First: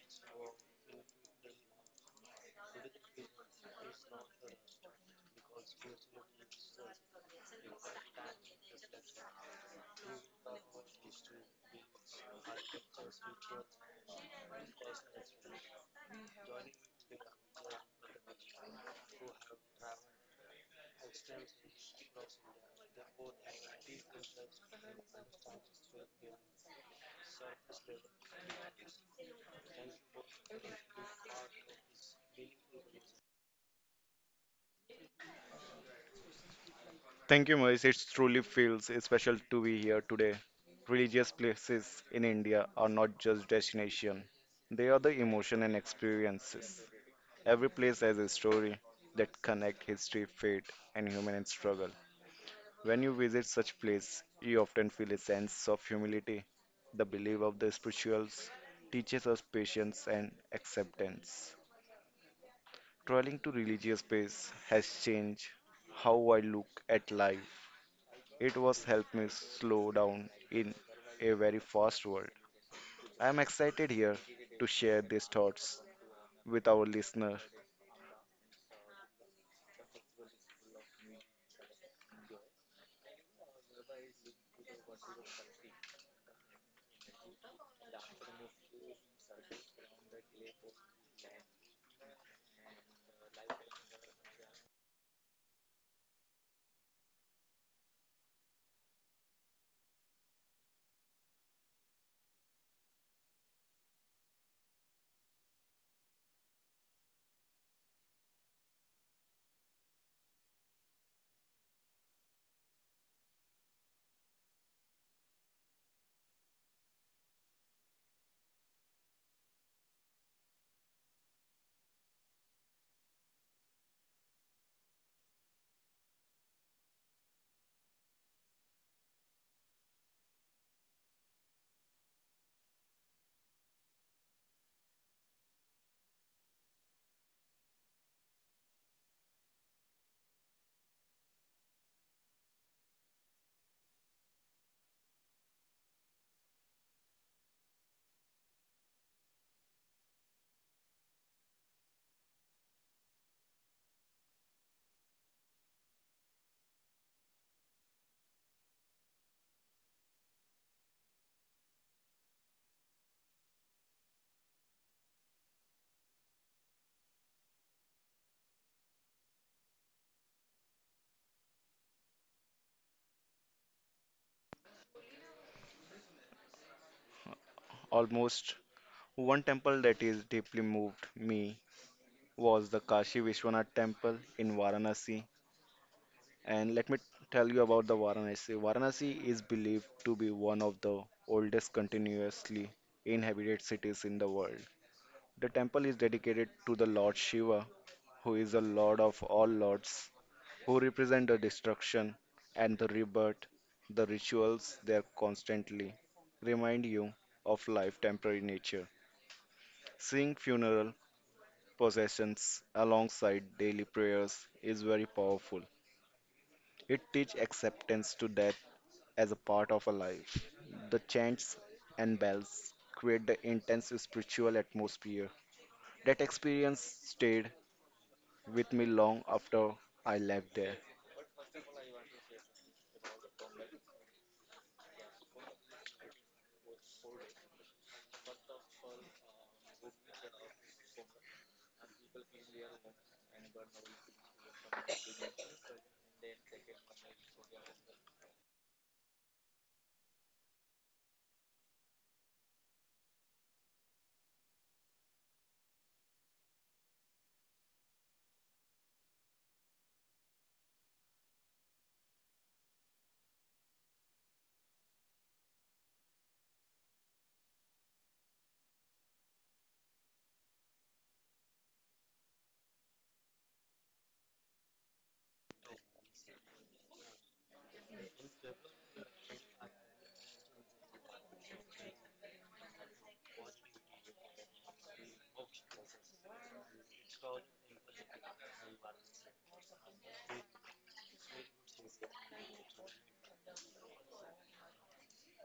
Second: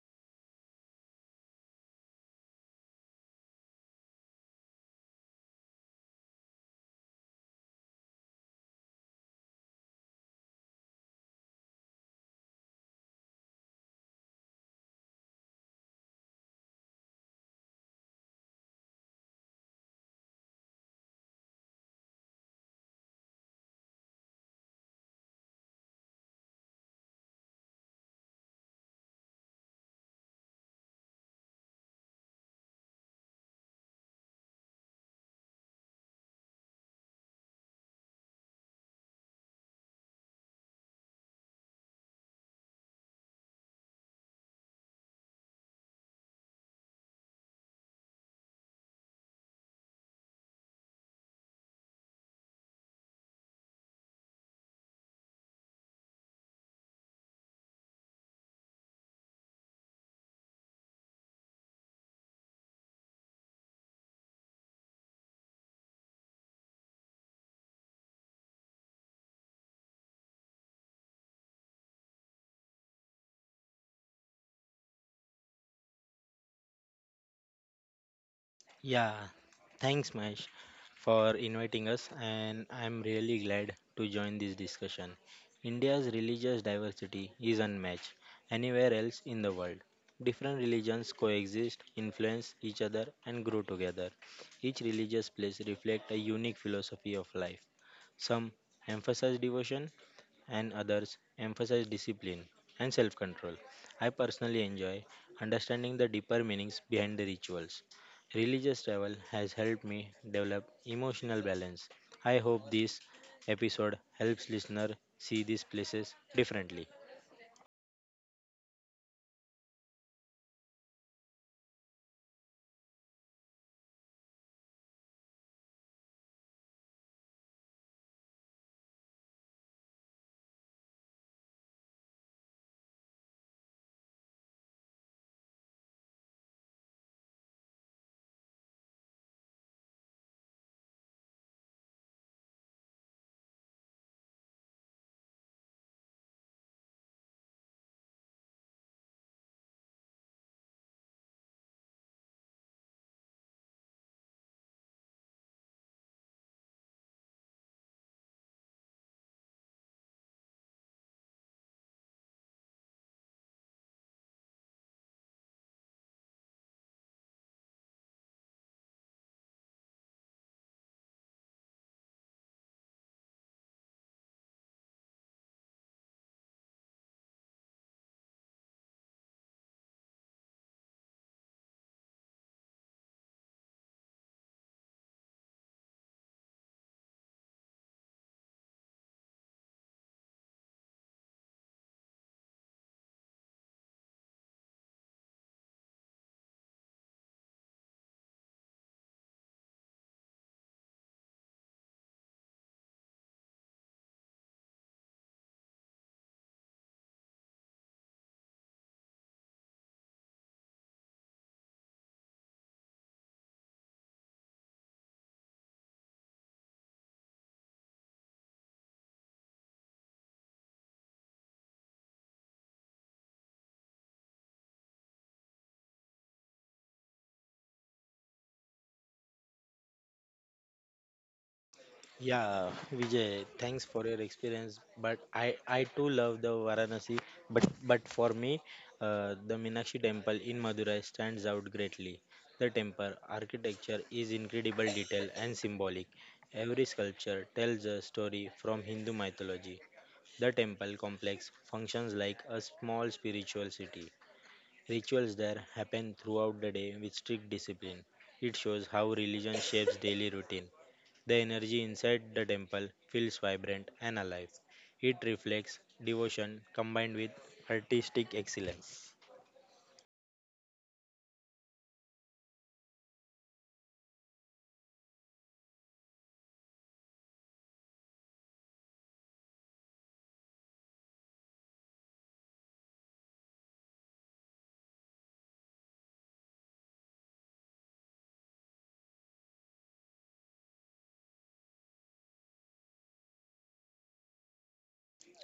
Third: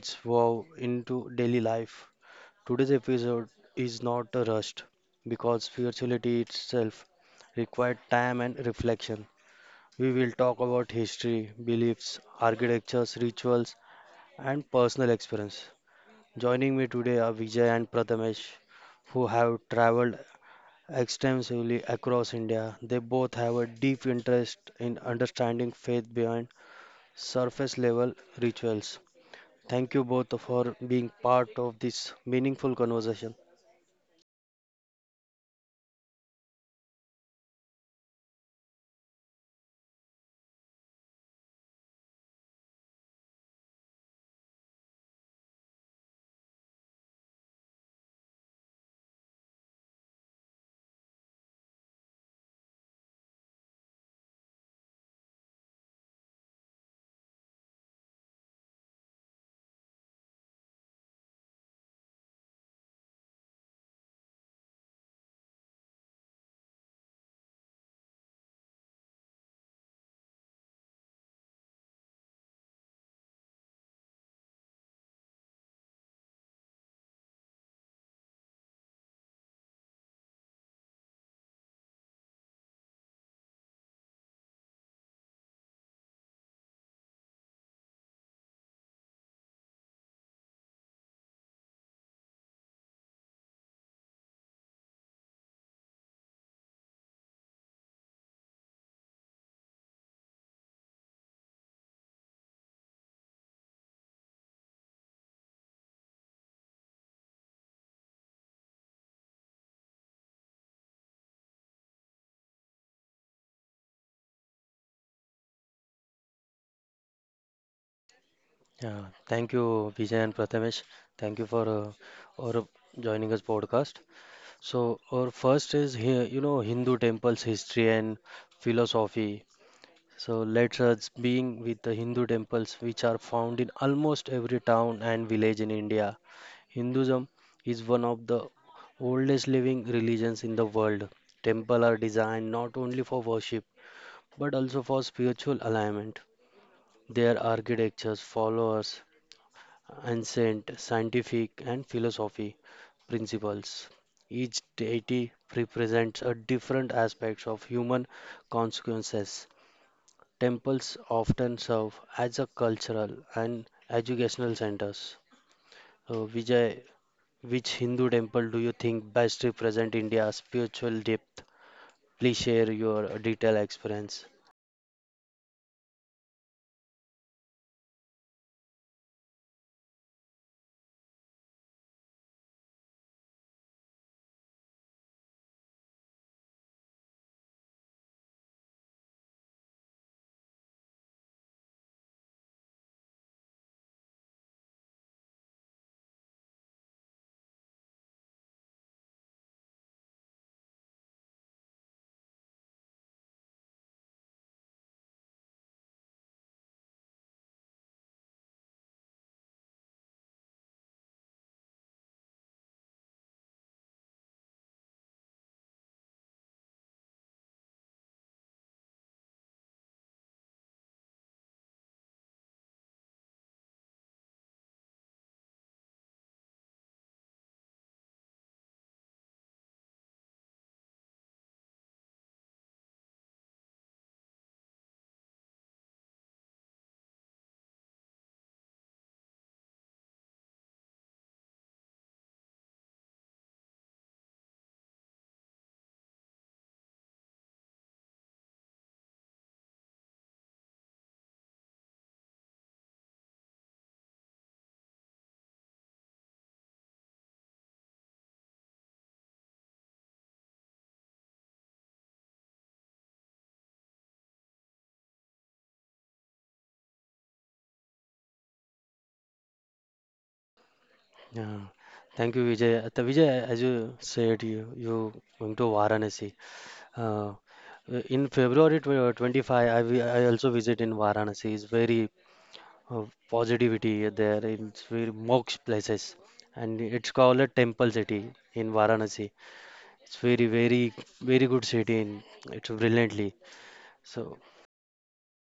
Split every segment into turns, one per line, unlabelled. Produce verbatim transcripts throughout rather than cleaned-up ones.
is woven into daily life. Today's episode is not a rush because spirituality itself required time and reflection. We will talk about history, beliefs, architectures, rituals, and personal experience. Joining me today are Vijay and Prathamesh, who have traveled extensively across India. They both have a deep interest in understanding faith behind surface level rituals. Thank you both for being part of this meaningful conversation.
Thank you, Moise. It truly feels special to be here today. Religious places in India are not just destination; they are the emotion and experiences. Every place has a story that connect history, faith, and human struggle. When you visit such place, you often feel a sense of humility. The belief of the spirituals teaches us patience and acceptance. Traveling to religious space has changed how I look at life. It was helped me slow down in a very fast world. I am excited here to share these thoughts with our listener.
Yeah, thanks, Mahesh, for inviting us, and I'm really glad to join this discussion. India's religious diversity is unmatched anywhere else in the world. Different religions coexist, influence each other, and grow together. Each religious place reflects a unique philosophy of life. Some emphasize devotion, and others emphasize discipline and self control. I personally enjoy understanding the deeper meanings behind the rituals. Religious travel has helped me develop emotional balance. I hope this episode helps listener see these places differently.
Yeah, thank you, Vijay and Prathamesh. Thank you for uh, or joining us podcast. So, our first is here, you know, Hindu temples history and philosophy. So, let us being with the Hindu temples, which are found in almost every town and village in India. Hinduism is one of the oldest living religions in the world. Temple are designed not only for worship but also for spiritual alignment. Their architectures follows ancient scientific and philosophy principles. Each deity represents a different aspect of human consequences. Temples often serve as a cultural and educational centers. Uh, Vijay, which Hindu temple do you think best represent India's spiritual depth? Please share your detailed experience.
Almost one temple that is deeply moved me was the Kashi Vishwanath temple in Varanasi. And let me tell you about the Varanasi. Varanasi is believed to be one of the oldest continuously inhabited cities in the world. The temple is dedicated to the Lord Shiva, who is the Lord of all lords who represent the destruction and the rebirth. The rituals there constantly remind you of life temporary nature. Seeing funeral processions alongside daily prayers is very powerful. It teaches acceptance to death as a part of a life. The chants and bells create the intense spiritual atmosphere. That experience stayed with me long after I left there.
Yeah, Vijay, thanks for your experience. But I, I too love the Varanasi. But but for me, uh, the Meenakshi temple in Madurai stands out greatly. The temple architecture is incredible detail and symbolic. Every sculpture tells a story from Hindu mythology. The temple complex functions like a small spiritual city. Rituals there happen throughout the day with strict discipline. It shows how religion shapes daily routine. The energy inside the temple feels vibrant and alive. It reflects devotion combined with artistic excellence.
Yeah. Thank you, Vijay. Uh, the Vijay, as you said, you you going to Varanasi. Uh, uh, in February tw- uh, 25, I, vi- I also visit in Varanasi. It's very uh, positivity there. It's very moksha places, and it's called a temple city in Varanasi. It's very, very, very good city. In, it's brilliantly. So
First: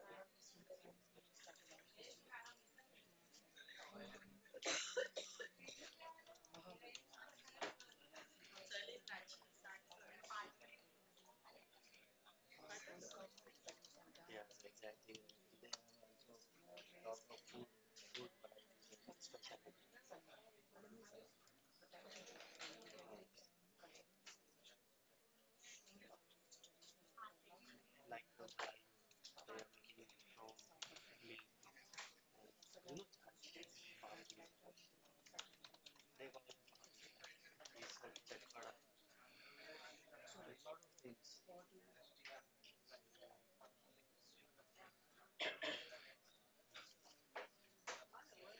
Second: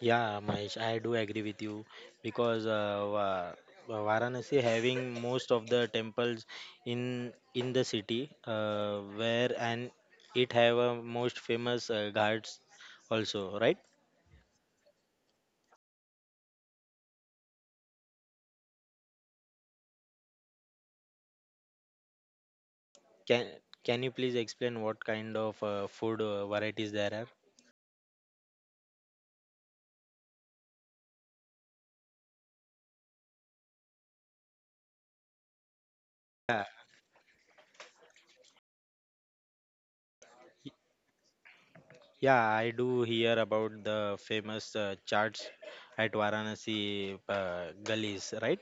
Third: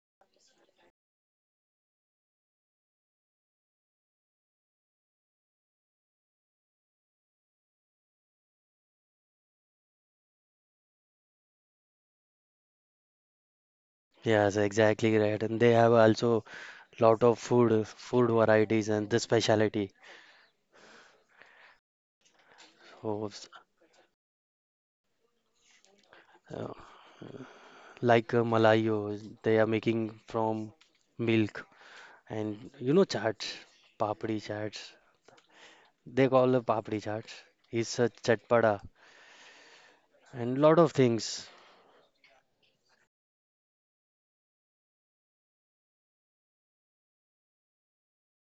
Yeah, Mahesh, I do agree with you because uh, Va- Varanasi having most of the temples in in the city uh, where and it have a most famous uh, ghats also, right?
yes, exactly right. And they have also lot of food, food varieties, and the specialty. So,
Can can you please explain what kind of uh, food uh, varieties there are?
like uh, malayo, they are making from milk and you know chaats, papdi chaats. They call
Yeah,
it papdi chaats. It's a chatpada and lot of things.
yeah, I do hear about the famous uh, charts at Varanasi uh, gullies, right?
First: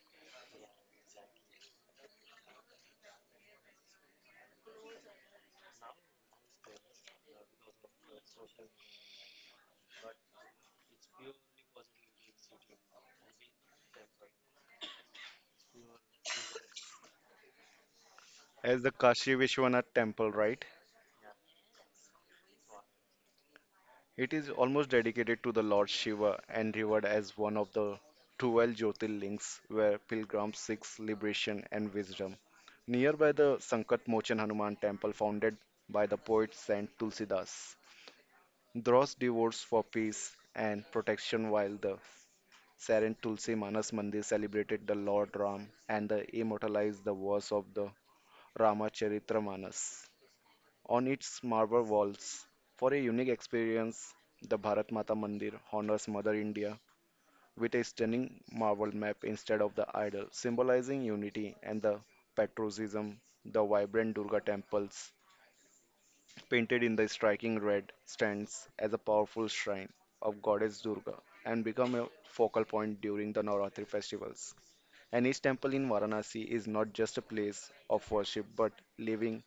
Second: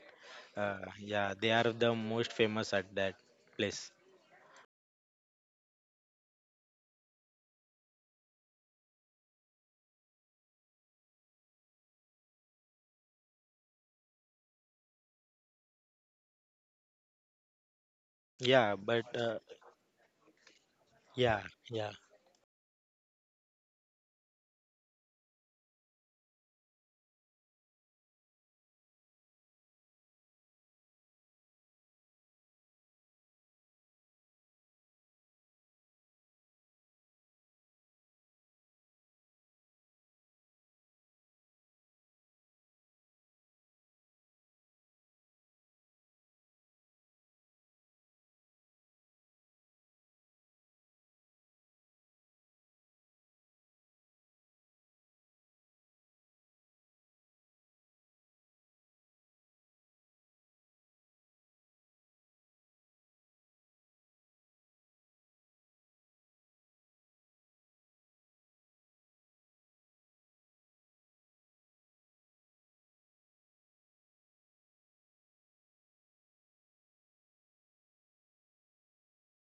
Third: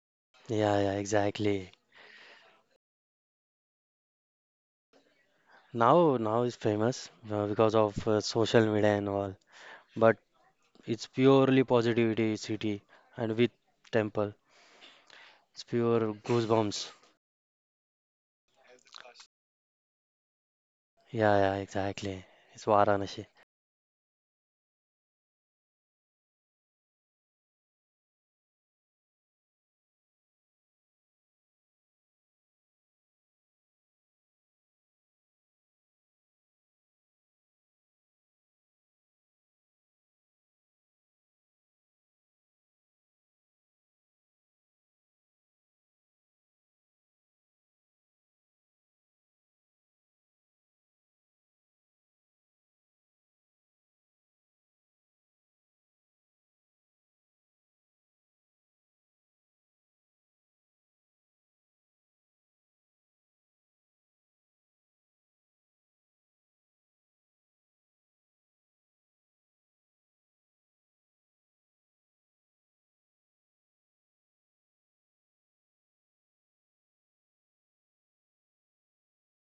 Uh,
Yeah, yeah,
yeah, they
exactly.
are the most famous at that place.
Now, now it's famous uh, because of uh, social media and all. But it's purely positivity city and with temple. It's pure goosebumps.
Yeah,
As the
but
Kashi
uh,
Vishwanath temple, right?
Yeah,
yeah,
yeah,
yeah,
exactly. It's Varanasi.
It is almost dedicated to the Lord Shiva and revered as one of the twelve Jyotirlings, where pilgrims seek liberation and wisdom. Nearby, the Sankat Mochan Hanuman temple, founded by the poet Saint Tulsidas, draws devotes for peace and protection, while the Saint Tulsi Manas Mandir celebrated the Lord Ram and the immortalized the verse of the Ramacharitra Manas on its marble walls. For a unique experience, the Bharat Mata Mandir honors Mother India with a stunning marble map instead of the idol, symbolizing unity and the patriotism. The vibrant Durga temples, painted in the striking red, stands as a powerful shrine of goddess Durga and become a focal point during the Navratri festivals. And each temple in Varanasi is not just a place of worship but living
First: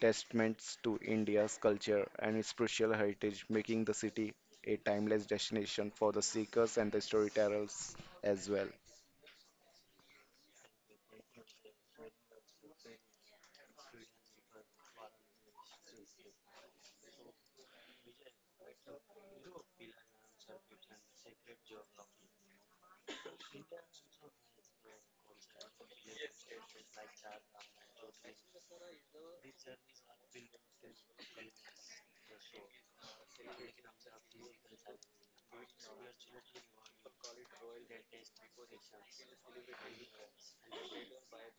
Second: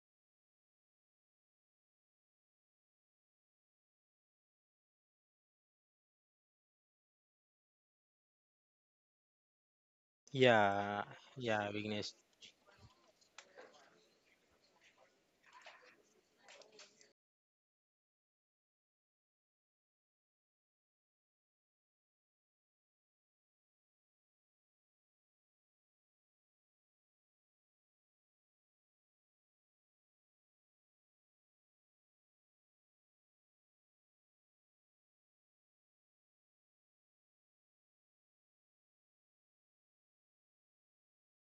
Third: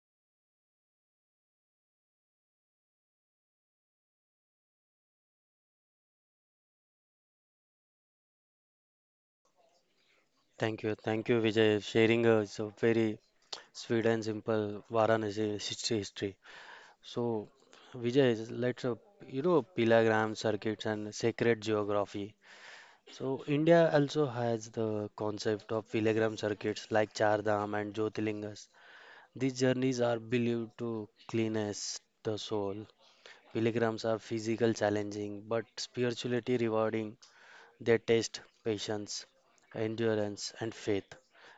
testaments to India's culture and its spiritual heritage, making the city a timeless destination for the seekers and the storytellers as well.
Thank you,
yeah,
thank you,
yeah,
Vijay,
Vignesh.
sharing uh, it's a very sweet and simple Varanasi history history. So Vijay, let's uh, you know pilgrim circuits and sacred geography. So India also has the concept of pilgrim circuits like Char Dham and Jyotirlingas. These journeys are believed to cleanse the soul. Pilgrims are physical challenging but spiritually rewarding. They test patience, endurance, and faith.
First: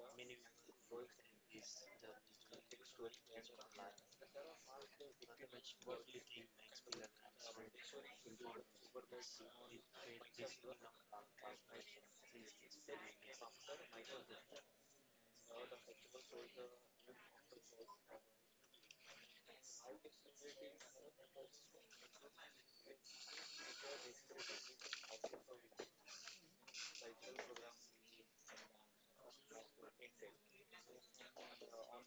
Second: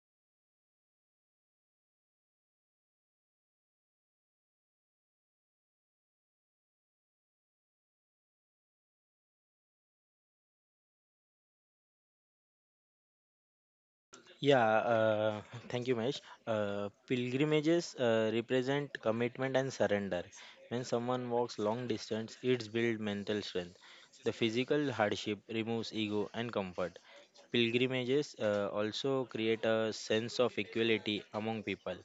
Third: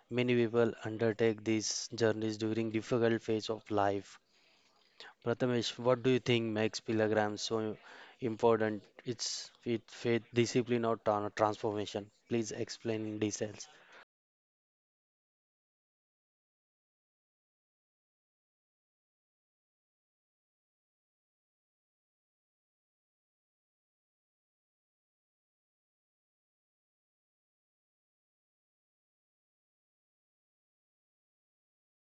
Many people undertake these journeys during difficult phase of life. Prathamesh, what do you think makes pilgrims so important? It's it faith discipline, or tran- transformation. Please explain in details.
Yeah, uh, thank you, Mesh. Uh, pilgrimages uh, represent commitment and surrender. When someone walks long distance, it's build mental strength. The physical hardship removes ego and comfort. Pilgrimages uh, also create a sense of equality among people.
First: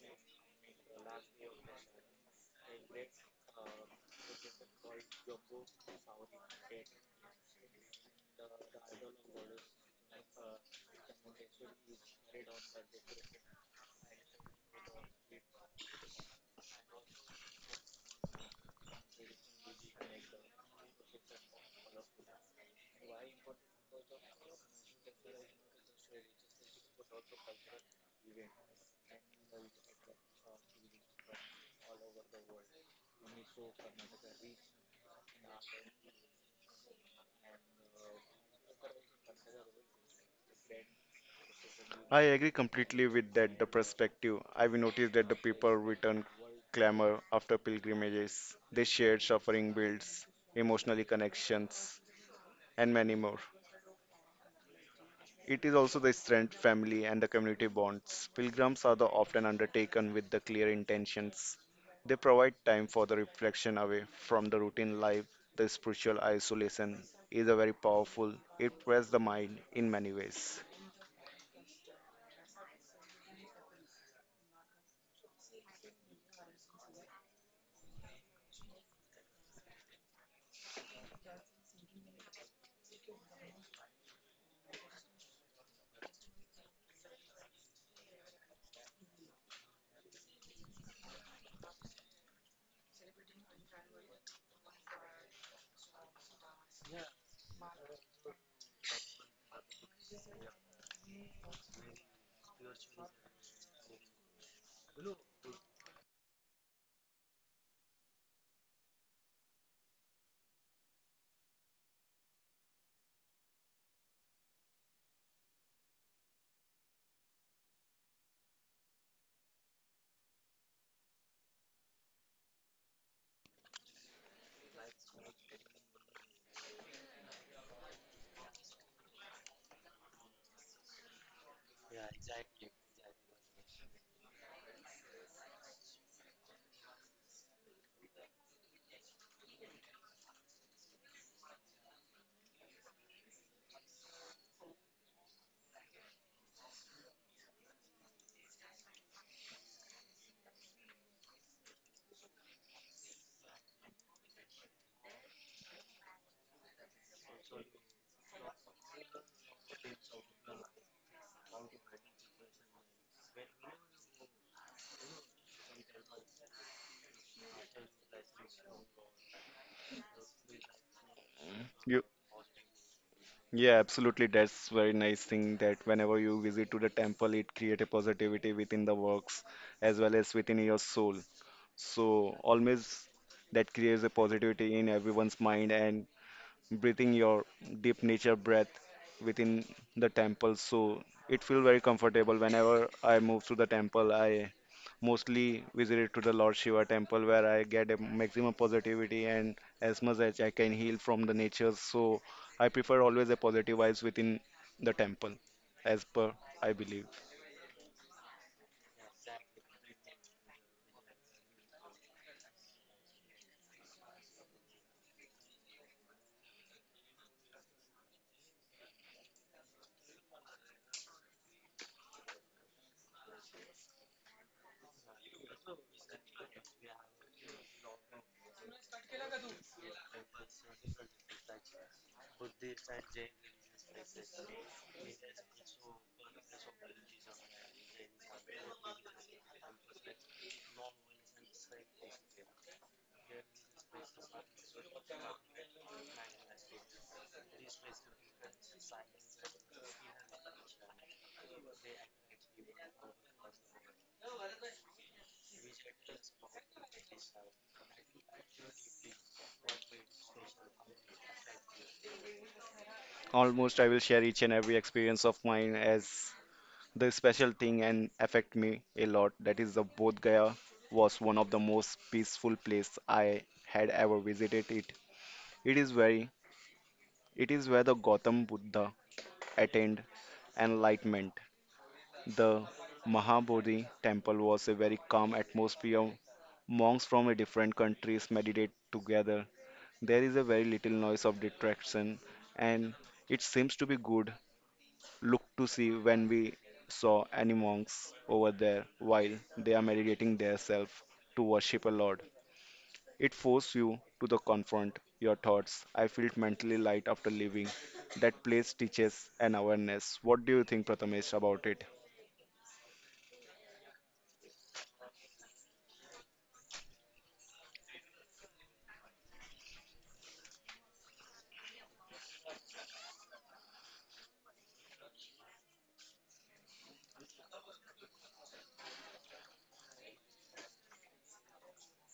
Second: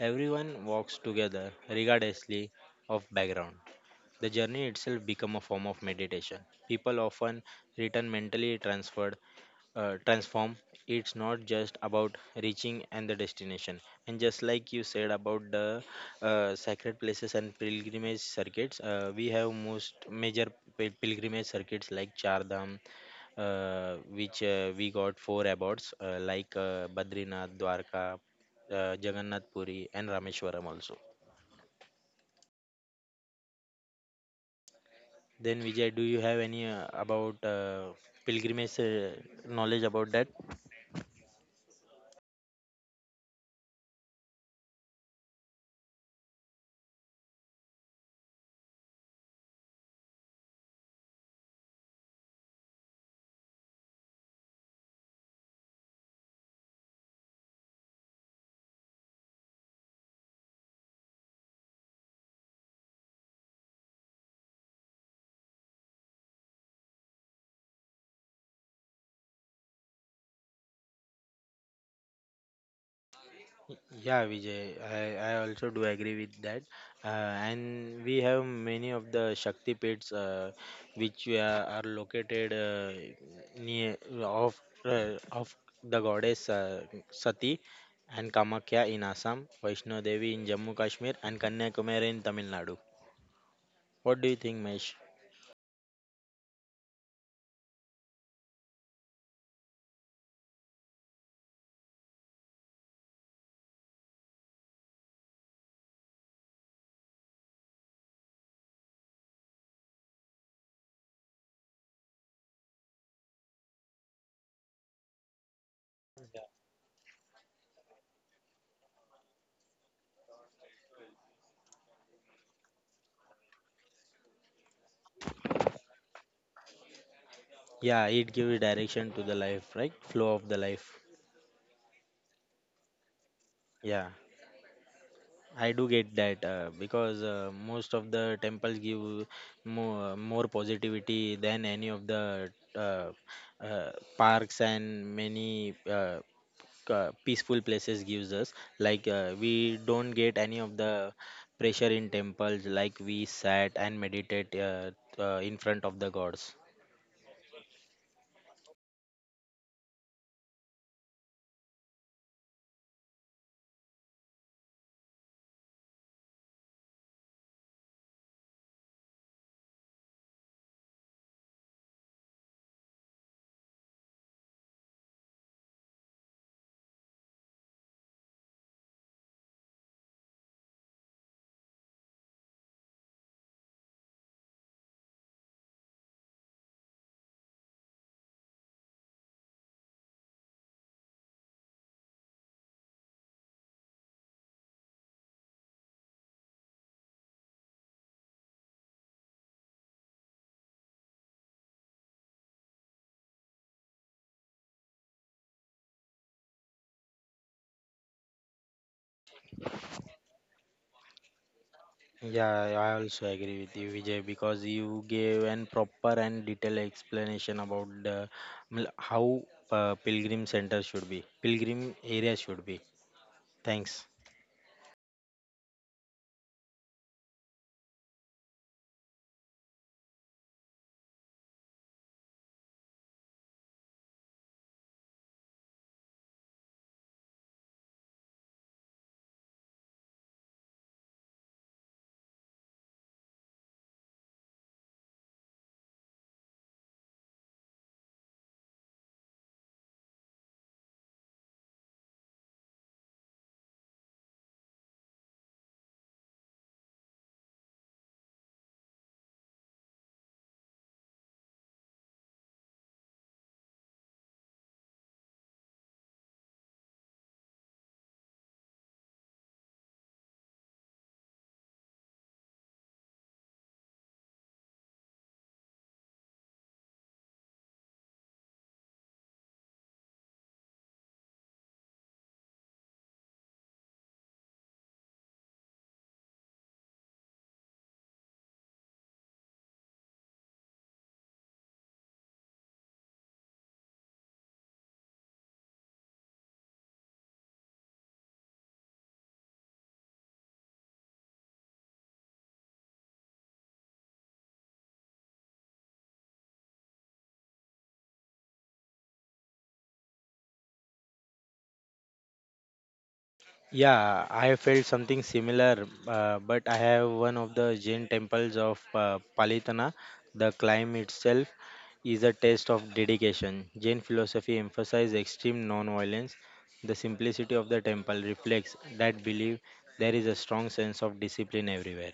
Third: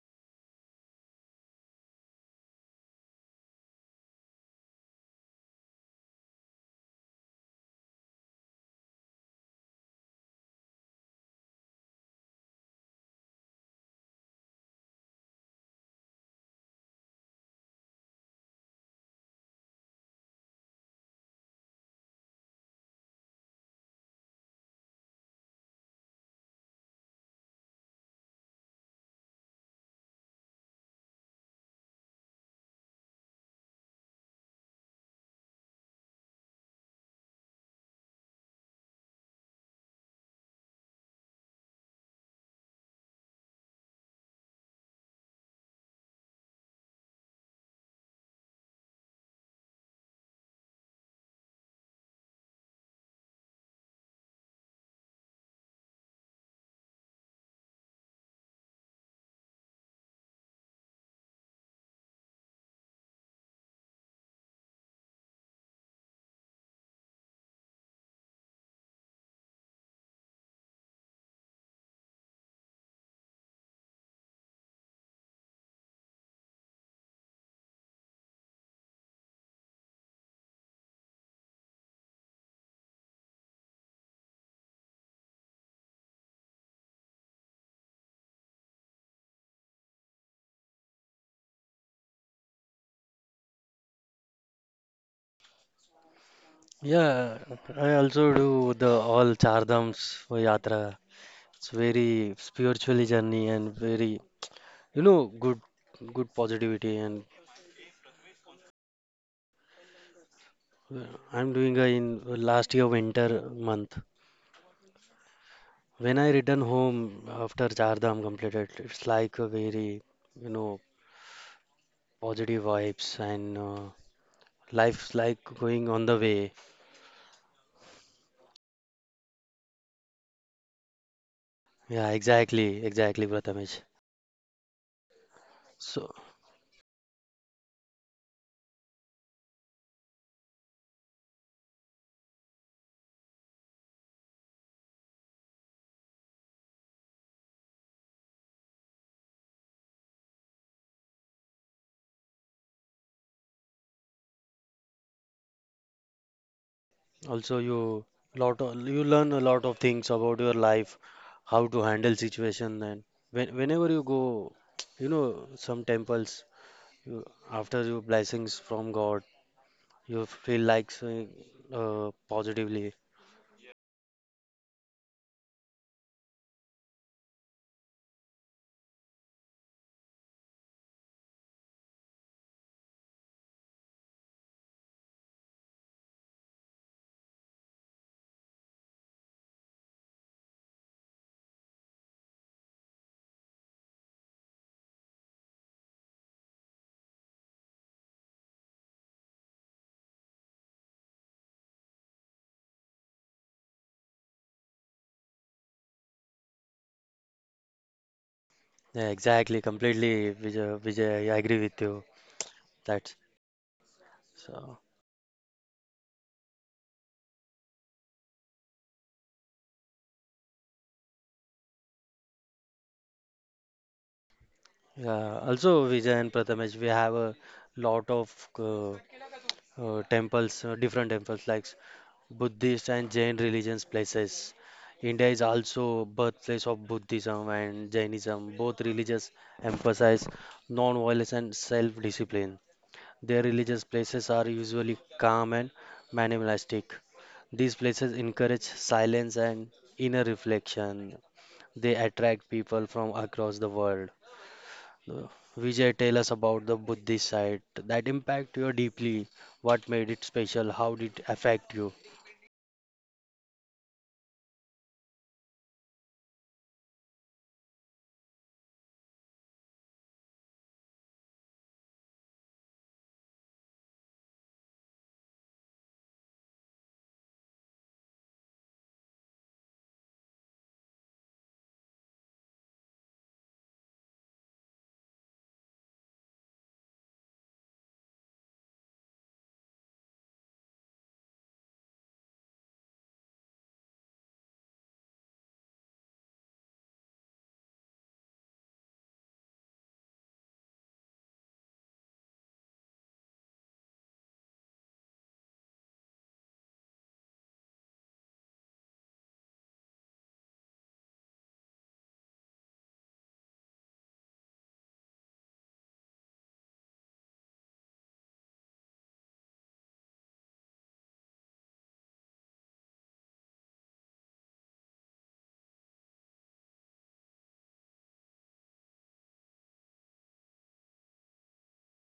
Everyone walks together, regardlessly of background. The journey itself become a form of meditation. People often return mentally transferred, uh, transform. It's not just about reaching and the destination. And just like you said about the uh, sacred places and pilgrimage circuits, uh, we have most major pil- pilgrimage circuits like Chardham, uh, which uh, we got four abodes uh, like uh, Badrinath, Dwarka, uh, Jagannath Puri, and Rameshwaram also. Then Vijay, do you have any uh, about uh, pilgrimage uh, knowledge about that?
I agree completely with that the perspective. I've noticed that the people return clamor after pilgrimages. They shared suffering builds, emotional connections, and many more. It is also the strength, family, and the community bonds. Pilgrims are the often undertaken with the clear intentions. They provide time for the reflection away from the routine life. The spiritual isolation is a very powerful. It prepares the mind in many ways.
Yeah, Vijay, I, I also do agree with that. Uh, and we have many of the Shakti pits uh, which we are, are located uh, near of uh, of the goddess uh, Sati and Kamakhya in Assam, Vaishno Devi in Jammu Kashmir, and Kanyakumari in Tamil Nadu. What do you think, Mesh?
Yeah, I also do the all Char Dhams for Yatra. It's very spiritual journey and very, you know, good, good positivity and Uh, I'm doing a in last year winter month. When I return home after Char Dham completed, it's like a very, you know, positive vibes and uh, life's like going on the way.
Yeah, it gives direction to the life, right? Flow of the life.
Yeah, exactly, exactly, Prathamesh.
Yeah. I do
So
get that uh, because uh, most of the temples give more, more positivity than any of the uh, uh, parks and many uh, uh, peaceful places gives us. Like uh, we don't get any of the pressure in temples, like we sat and meditate uh, uh, in front of the gods.
also you lot of, you learn a lot of things about your life, how to handle situation, and when, whenever you go, you know, some temples you, after your blessings from God. You feel like so,
You,
uh, positively.
yeah, absolutely. That's very nice thing that whenever you visit to the temple, it create a positivity within the works as well as within your soul. So always that creates a positivity in everyone's mind and breathing your deep nature breath within the temple, so it feels very comfortable. Whenever I move to the temple, I mostly visit to the Lord Shiva temple where I get a maximum positivity and as much as I can heal from the nature. So I prefer always a positive vibes within the temple, as per I believe.
Yeah, exactly, completely, Vijay, Vijay, I agree with you.
Yeah, I
That's
also agree with you, Vijay, because
so.
you gave an proper and detailed explanation about the, mil- how uh, pilgrim center should be, pilgrim area should be. Thanks.
Yeah, also Vijay and Prathamesh, we have a lot of uh, uh, temples, uh, different temples like Buddhist and Jain religions places. India is also birthplace of Buddhism and Jainism. Both religions emphasize non-violence and self-discipline. Their religious places are usually calm and minimalistic. These places encourage silence and inner reflection. They attract people from across the world. Uh, Vijay, tell us about the Buddhist site that impact you deeply. What made it special? How did it affect you?
Almost I will share each and every experience of mine as. The special thing and affect me a lot that is the Bodh Gaya was one of the most peaceful place I had ever visited it. It is very, it is where the Gautam Buddha attained enlightenment. The Mahabodhi temple was a very calm atmosphere. Monks from a different countries meditate together. There is a very little noise of distraction, and it seems to be good looked to see when we saw any monks over there while they are meditating themselves to worship a Lord. It forced you to the confront your thoughts. I felt mentally light after leaving. That place teaches an awareness. What do you think, Prathamesh, about it?
Yeah, I have felt something similar, uh, but I have one of the Jain temples of uh, Palitana. The climb itself is a test of dedication. Jain philosophy emphasizes extreme non-violence. The simplicity of the temple reflects that belief. There is a strong sense of discipline everywhere,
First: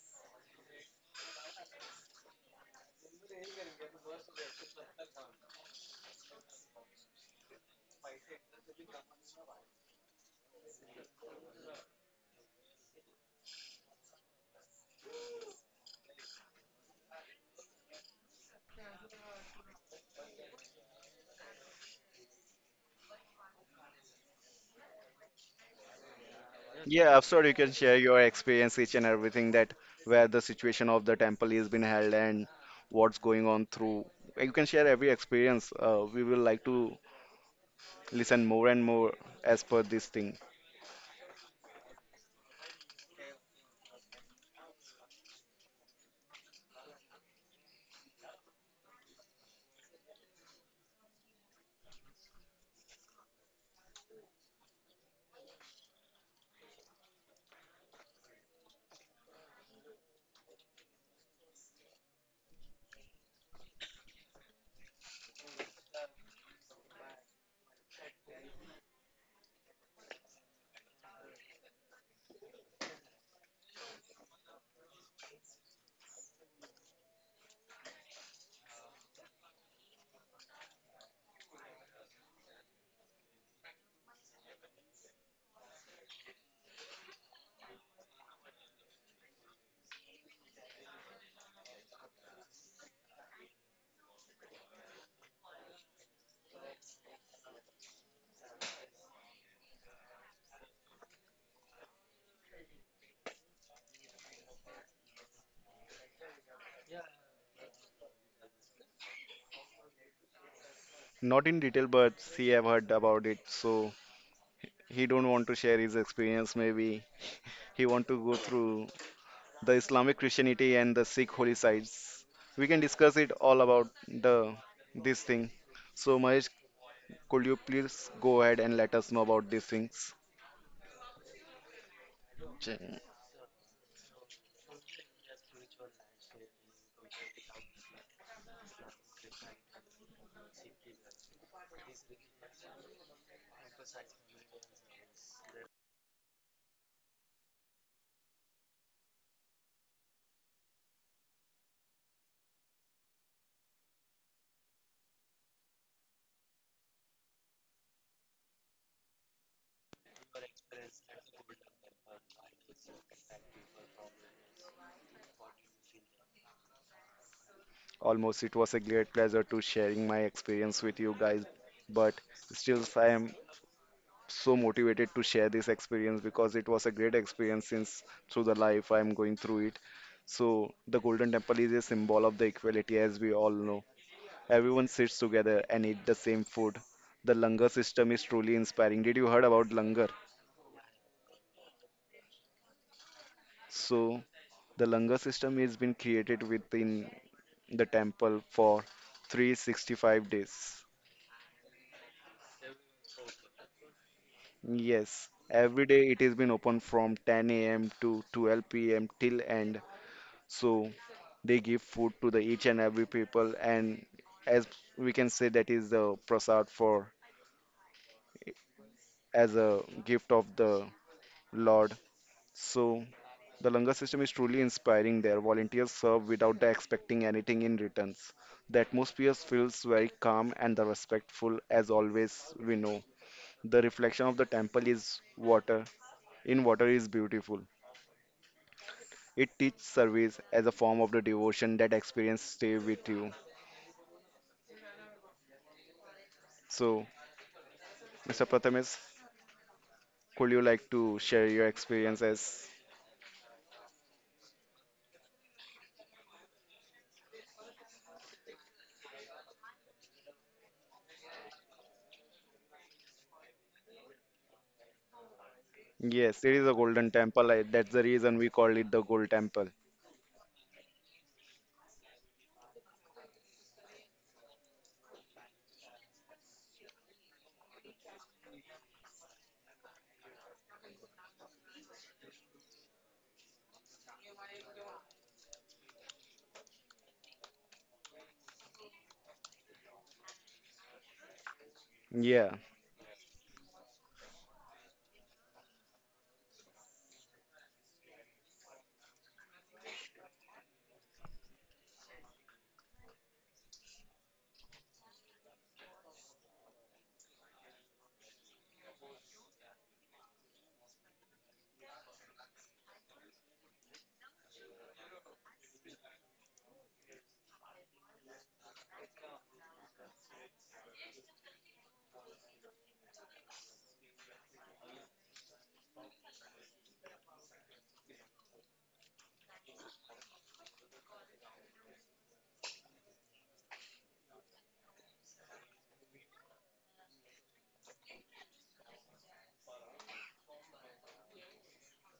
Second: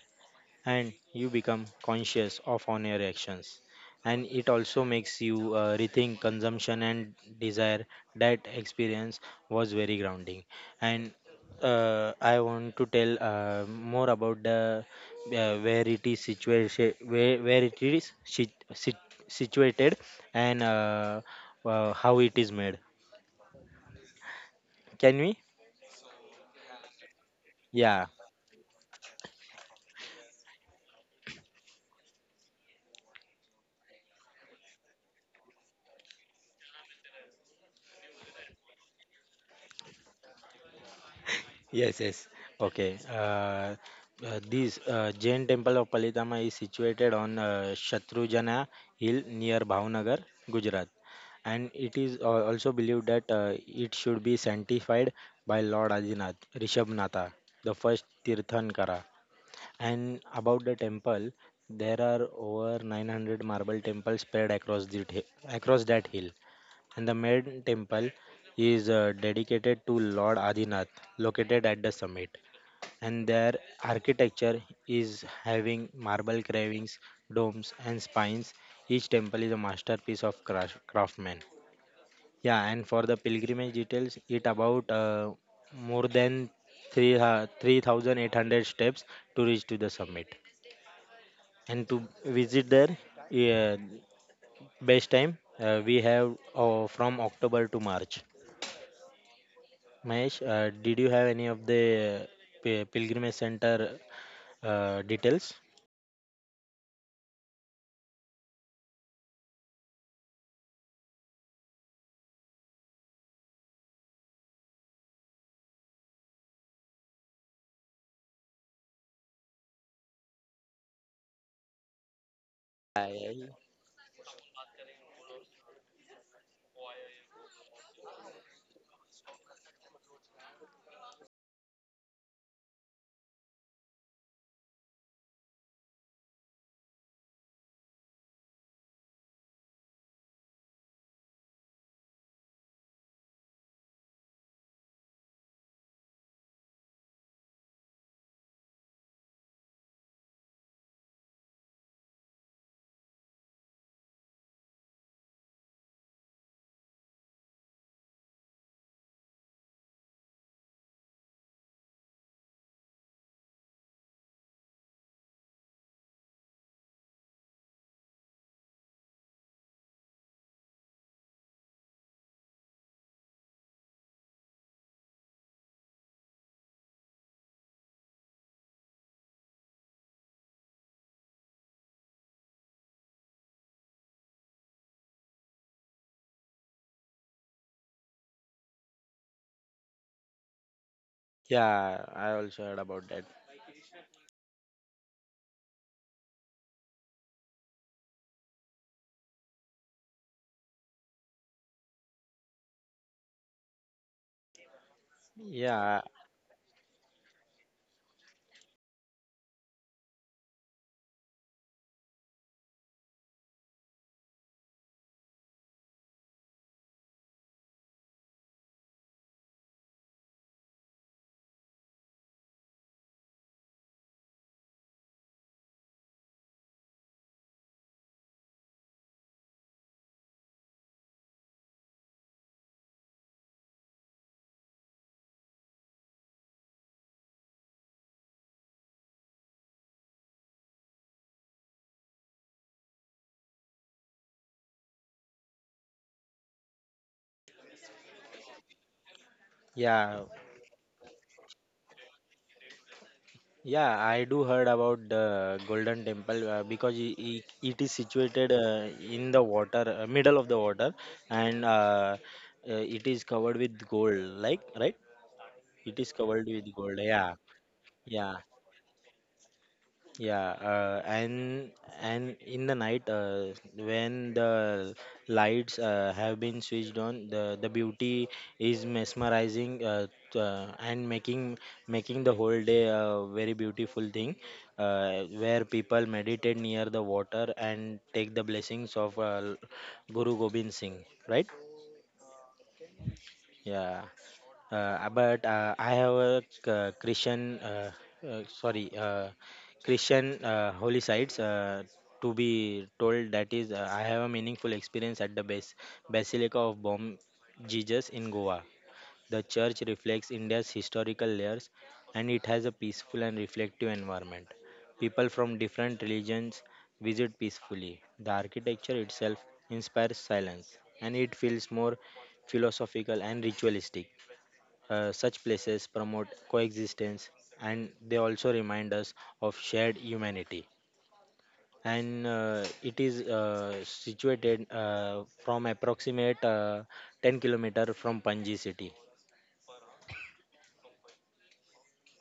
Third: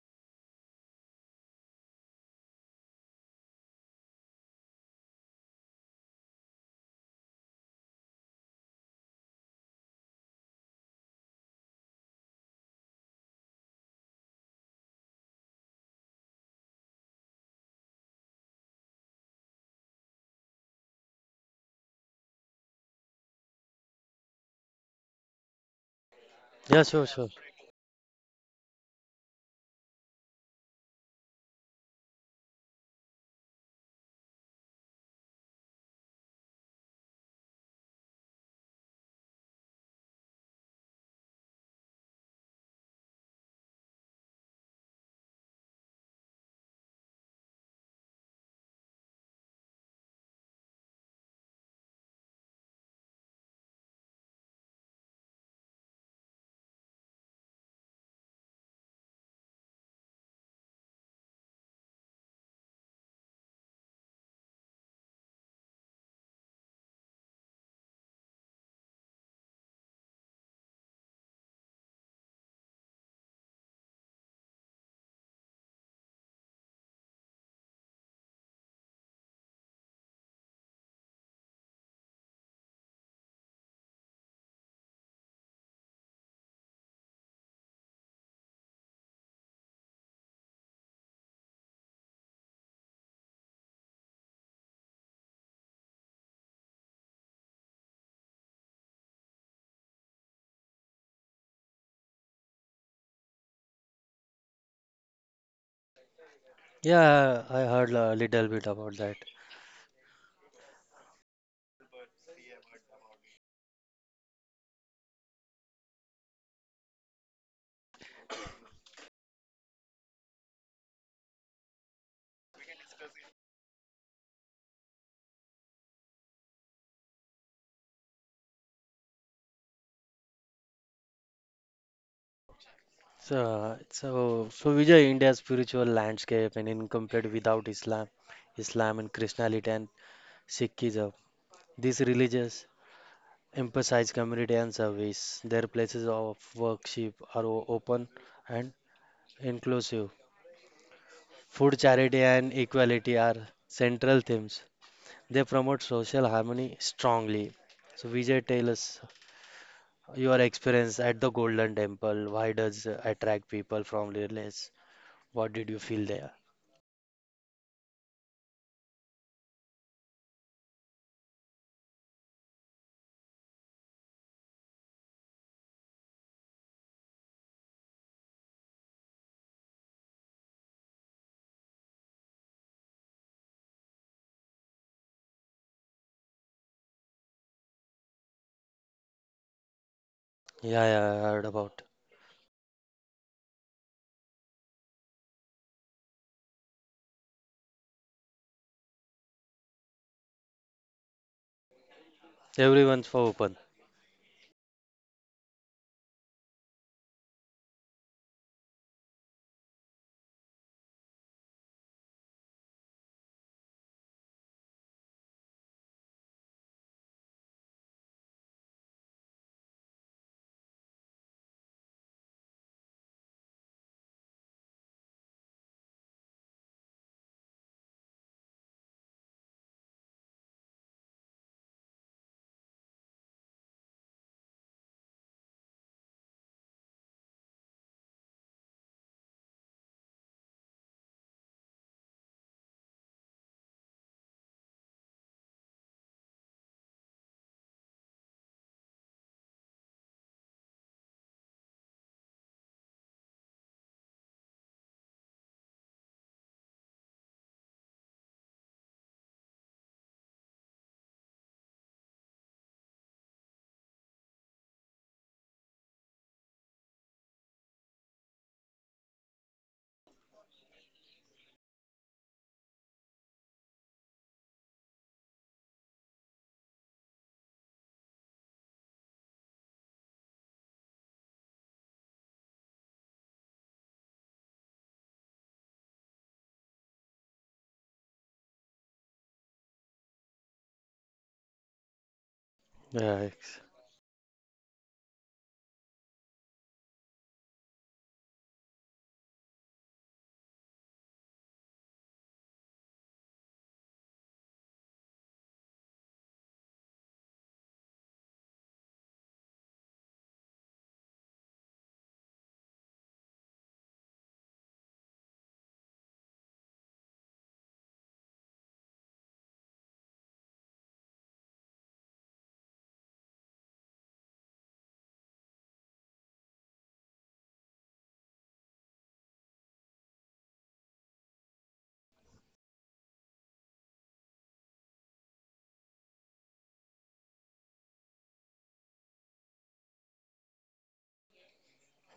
and you become conscious of on your actions, and it also makes you uh, rethink consumption and desire. That experience was very grounding, and uh, I want to tell uh, more about the uh, where it is situation where, where it is sit, sit, situated and uh, uh, how it is made, can we?
Yeah, sure,
Yeah,
sure.
absolutely. You can share
Yeah
your experience, each and everything that where the situation of the temple is being held and what's going on through. You can share every experience. Uh, we will like to listen more and more as per this thing.
Yes, yes. Okay. Uh, uh, this uh, Jain temple of Palitama is situated on uh, Shatrujana Hill near Bhavnagar, Gujarat, and it is uh, also believed that uh, it should be sanctified by Lord Adinath, Rishabhnatha, the first Tirthankara. And about the temple, there are over nine hundred marble temples spread across the t- across that hill. And the main temple is uh, dedicated to Lord Adinath, located at the summit. And their architecture is having marble carvings, domes, and spines. Each temple is a masterpiece of crash- craftsman. Yeah, and for the pilgrimage details, it about uh, more than three uh, three thousand eight hundred steps to reach to the summit. And to visit there, yeah, best time uh, we have uh, from October to March. Mahesh, uh, did you have any of the pi- pilgrimage center uh, details?
Yeah, I heard a little bit about that.
Not in detail, but he have heard about it, so he don't want to share his experience. Maybe he want to go through the Islamic Christianity and the Sikh holy sites. We can discuss it
I-
all about the this thing. So Mahesh, could you please go ahead and let us know about these things? Ch-
So, so, so Vijay, India's spiritual landscape and incomplete without Islam, Islam and Christianity and Sikhism. These religions emphasize community and service. Their places of worship are o- open and inclusive. Food, charity, and equality are central themes. They promote social harmony strongly. So, Vijay, tell us your experience at the Golden Temple. Why does uh, attract people from religious? What did you feel there?
Almost, it was a great pleasure to sharing my experience with you guys, but still I am so motivated to share this experience because it was a great experience since through the life I'm going through it. So the Golden Temple is a symbol of the equality as we all know. Everyone sits together and eat the same food. The langar system is truly inspiring. Did you heard about langar?
Yeah, yeah, I heard about.
Yeah, I also heard about that.
So the langar system has been created within the temple for three hundred sixty-five days.
Everyone's for open.
Yes, every
Yeah,
day it has been open from ten a m to twelve p m till end. So they give food to the each and every people, and as we can say, that is the prasad for as a gift of the lord. So the langar system is truly inspiring. Their volunteers serve without the expecting anything in returns. The atmosphere feels very calm and the respectful. As always we know, the reflection of the temple is water, in water is beautiful. It teaches service as a form of the devotion. That experience stay with you. So, Mister Prathamesh,
yeah,
could you like to share your experiences?
yeah. I do heard about the Golden Temple uh, because i i- it is situated uh, in the water, uh, middle of the water, and uh, uh, it is covered with gold. Like, right? It is
Yes,
covered
it is
with
a
gold.
golden
Yeah,
temple. I, that's the
yeah.
reason we call it the gold temple.
Yeah, uh, and and in the night, uh, when the lights uh, have been switched on, the the beauty is mesmerizing, uh, t- uh, and making making the whole day a very beautiful thing, uh, where people meditate near the water and take the blessings of uh, Guru Gobind Singh, right?
Yeah,
Yeah,
Yeah. Uh, but uh, I have a c- Christian, uh, uh, sorry, uh, Christian uh, holy sites. Uh, to be told that is, uh, I have a meaningful experience at the base Basilica of Bom Jesus in Goa. The church reflects India's historical layers, and it has a peaceful and reflective environment. People from different religions visit peacefully. The architecture itself inspires silence, and it feels more philosophical and ritualistic. Uh, such places promote coexistence, and they also remind us of shared humanity. And uh, it is uh, situated uh, from approximate uh, 10 kilometer from Panji city.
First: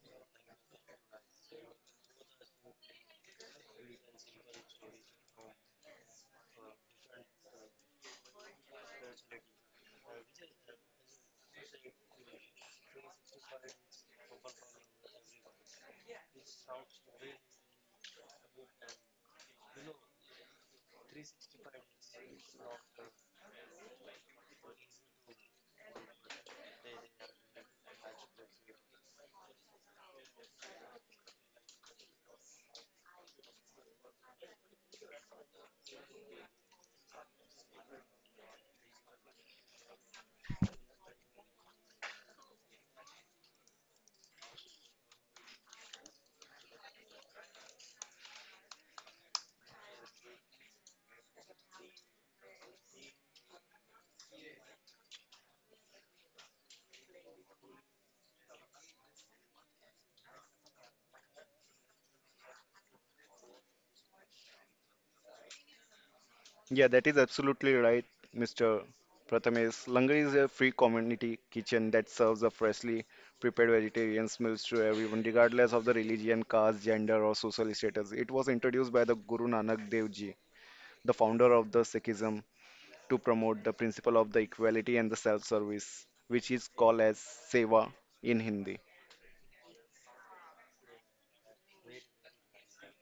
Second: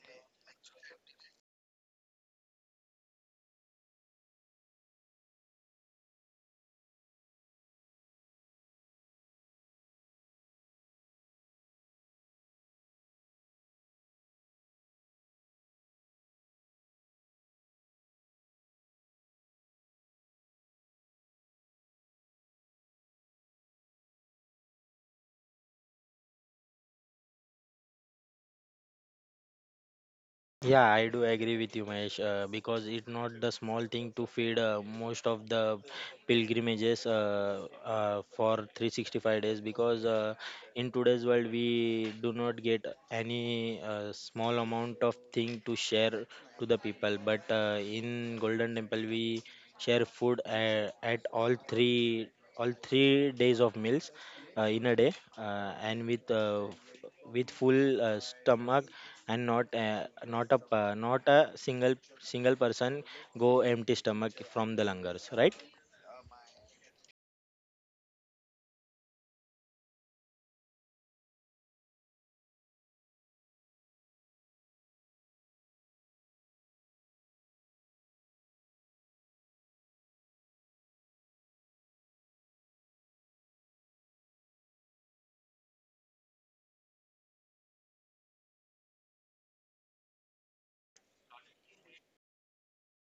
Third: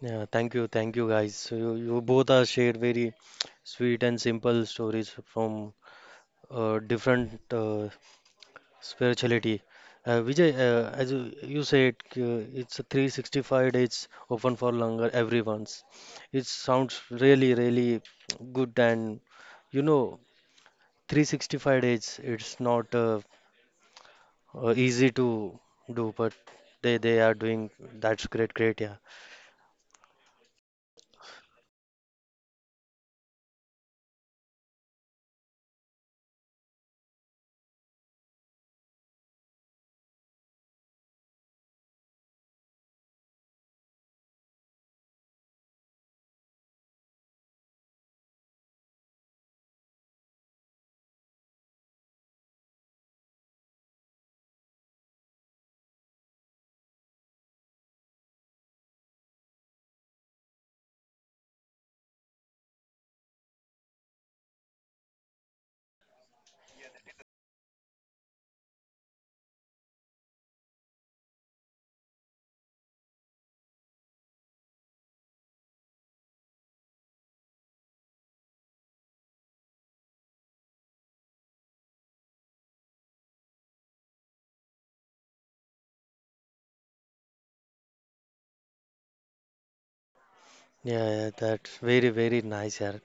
yeah, thank you, thank you guys. So you, you both are shared very sweet and simple stories from uh, different uh, spirituality. Uh, Vijay, uh, as you, you said, uh, it's a three hundred sixty-five days open for longer everyone's. It sounds really, really good and you know, three hundred sixty-five days, it's not uh, uh, easy to do, but they they are doing that's great, great, yeah.
Yeah, I do agree with you, Mahesh, uh, because it's not the small thing to feed uh, most of the pilgrimages uh, uh, for three hundred sixty-five days. Because uh, in today's world, we do not get any uh, small amount of thing to share to the people. But uh, in Golden Temple, we share food uh, at all three all three days of meals uh, in a day, uh, and with uh, with full uh, stomach, and not uh, not a pa- not a single single person go empty stomach from the langars, right?
yeah, that is absolutely right, Mister Prathamesh. Langar is a free community kitchen that serves a freshly prepared vegetarian meals to everyone, regardless of the religion, caste, gender, or social status. It was introduced by the Guru Nanak Dev Ji, the founder of the Sikhism, to promote the principle of the equality and the self-service, which is called as seva in Hindi.
Yeah, yeah, that's very, very nice, yeah.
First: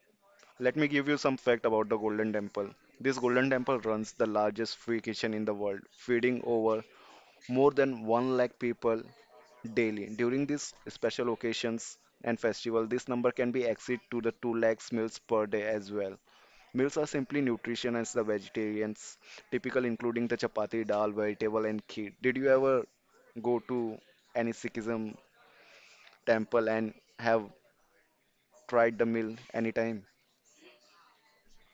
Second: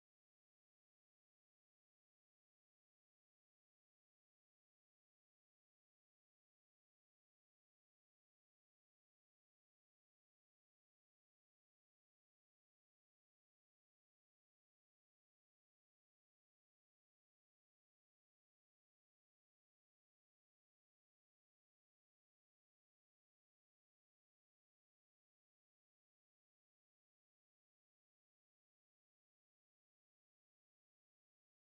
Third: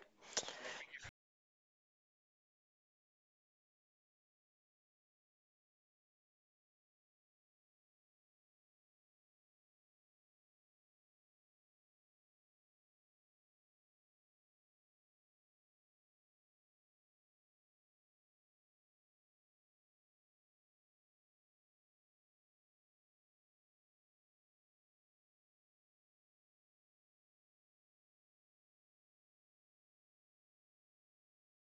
Let me give you some fact about the Golden Temple. This Golden Temple runs the largest free kitchen in the world, feeding over more than 1 lakh people daily. During these special occasions and festival, this number can be exceed to the 2 lakhs meals per day as well. Meals are simply nutrition as the vegetarians, typical including the chapati, dal, vegetable and kheer. Did you ever go to any Sikhism temple and have tried the meal anytime?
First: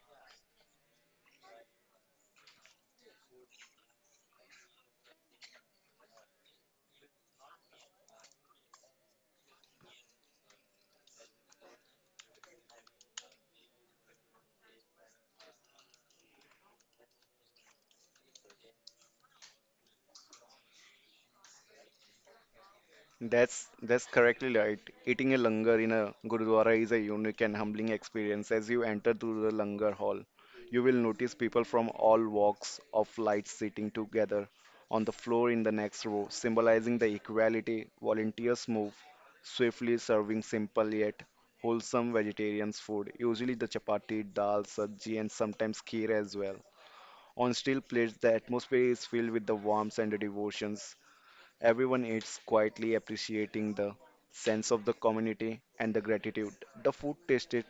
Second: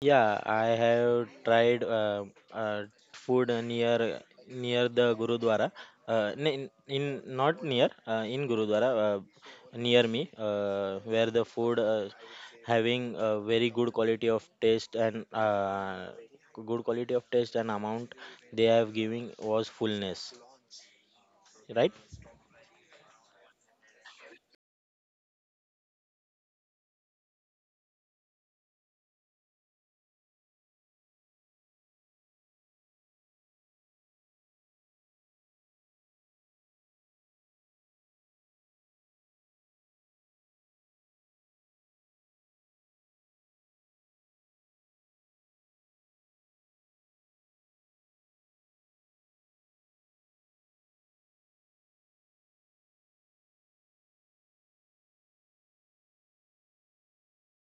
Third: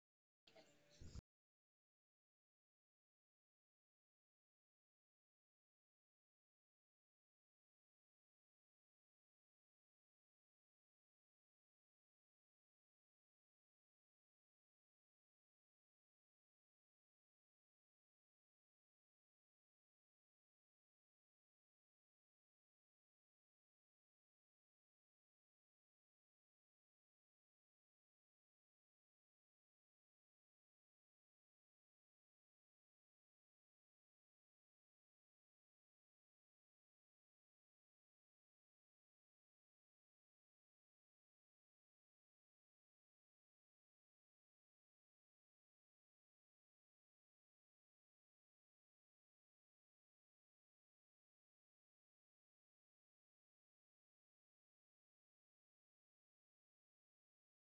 Yeah, I have tried uh, uh, food near near the gurudwara, uh, in, in not near uh, in gurudwara uh, near me, uh, where the food uh, having a very good quality of taste, and uh, good quality of taste and amount they have giving was fullness, right?
That's that's correctly right. Eating a langar in a gurudwara is a unique and humbling experience. As you enter through the langar hall, you will notice people from all walks of life sitting together on the floor in the next row, symbolizing the equality. Volunteers move swiftly, serving simple yet wholesome vegetarian food, usually the chapati, dal, sabji, and sometimes kheer as well. On steel plates, the atmosphere is filled with the warmth and the devotions. Everyone eats quietly, appreciating the sense of the community and the gratitude. The food tasted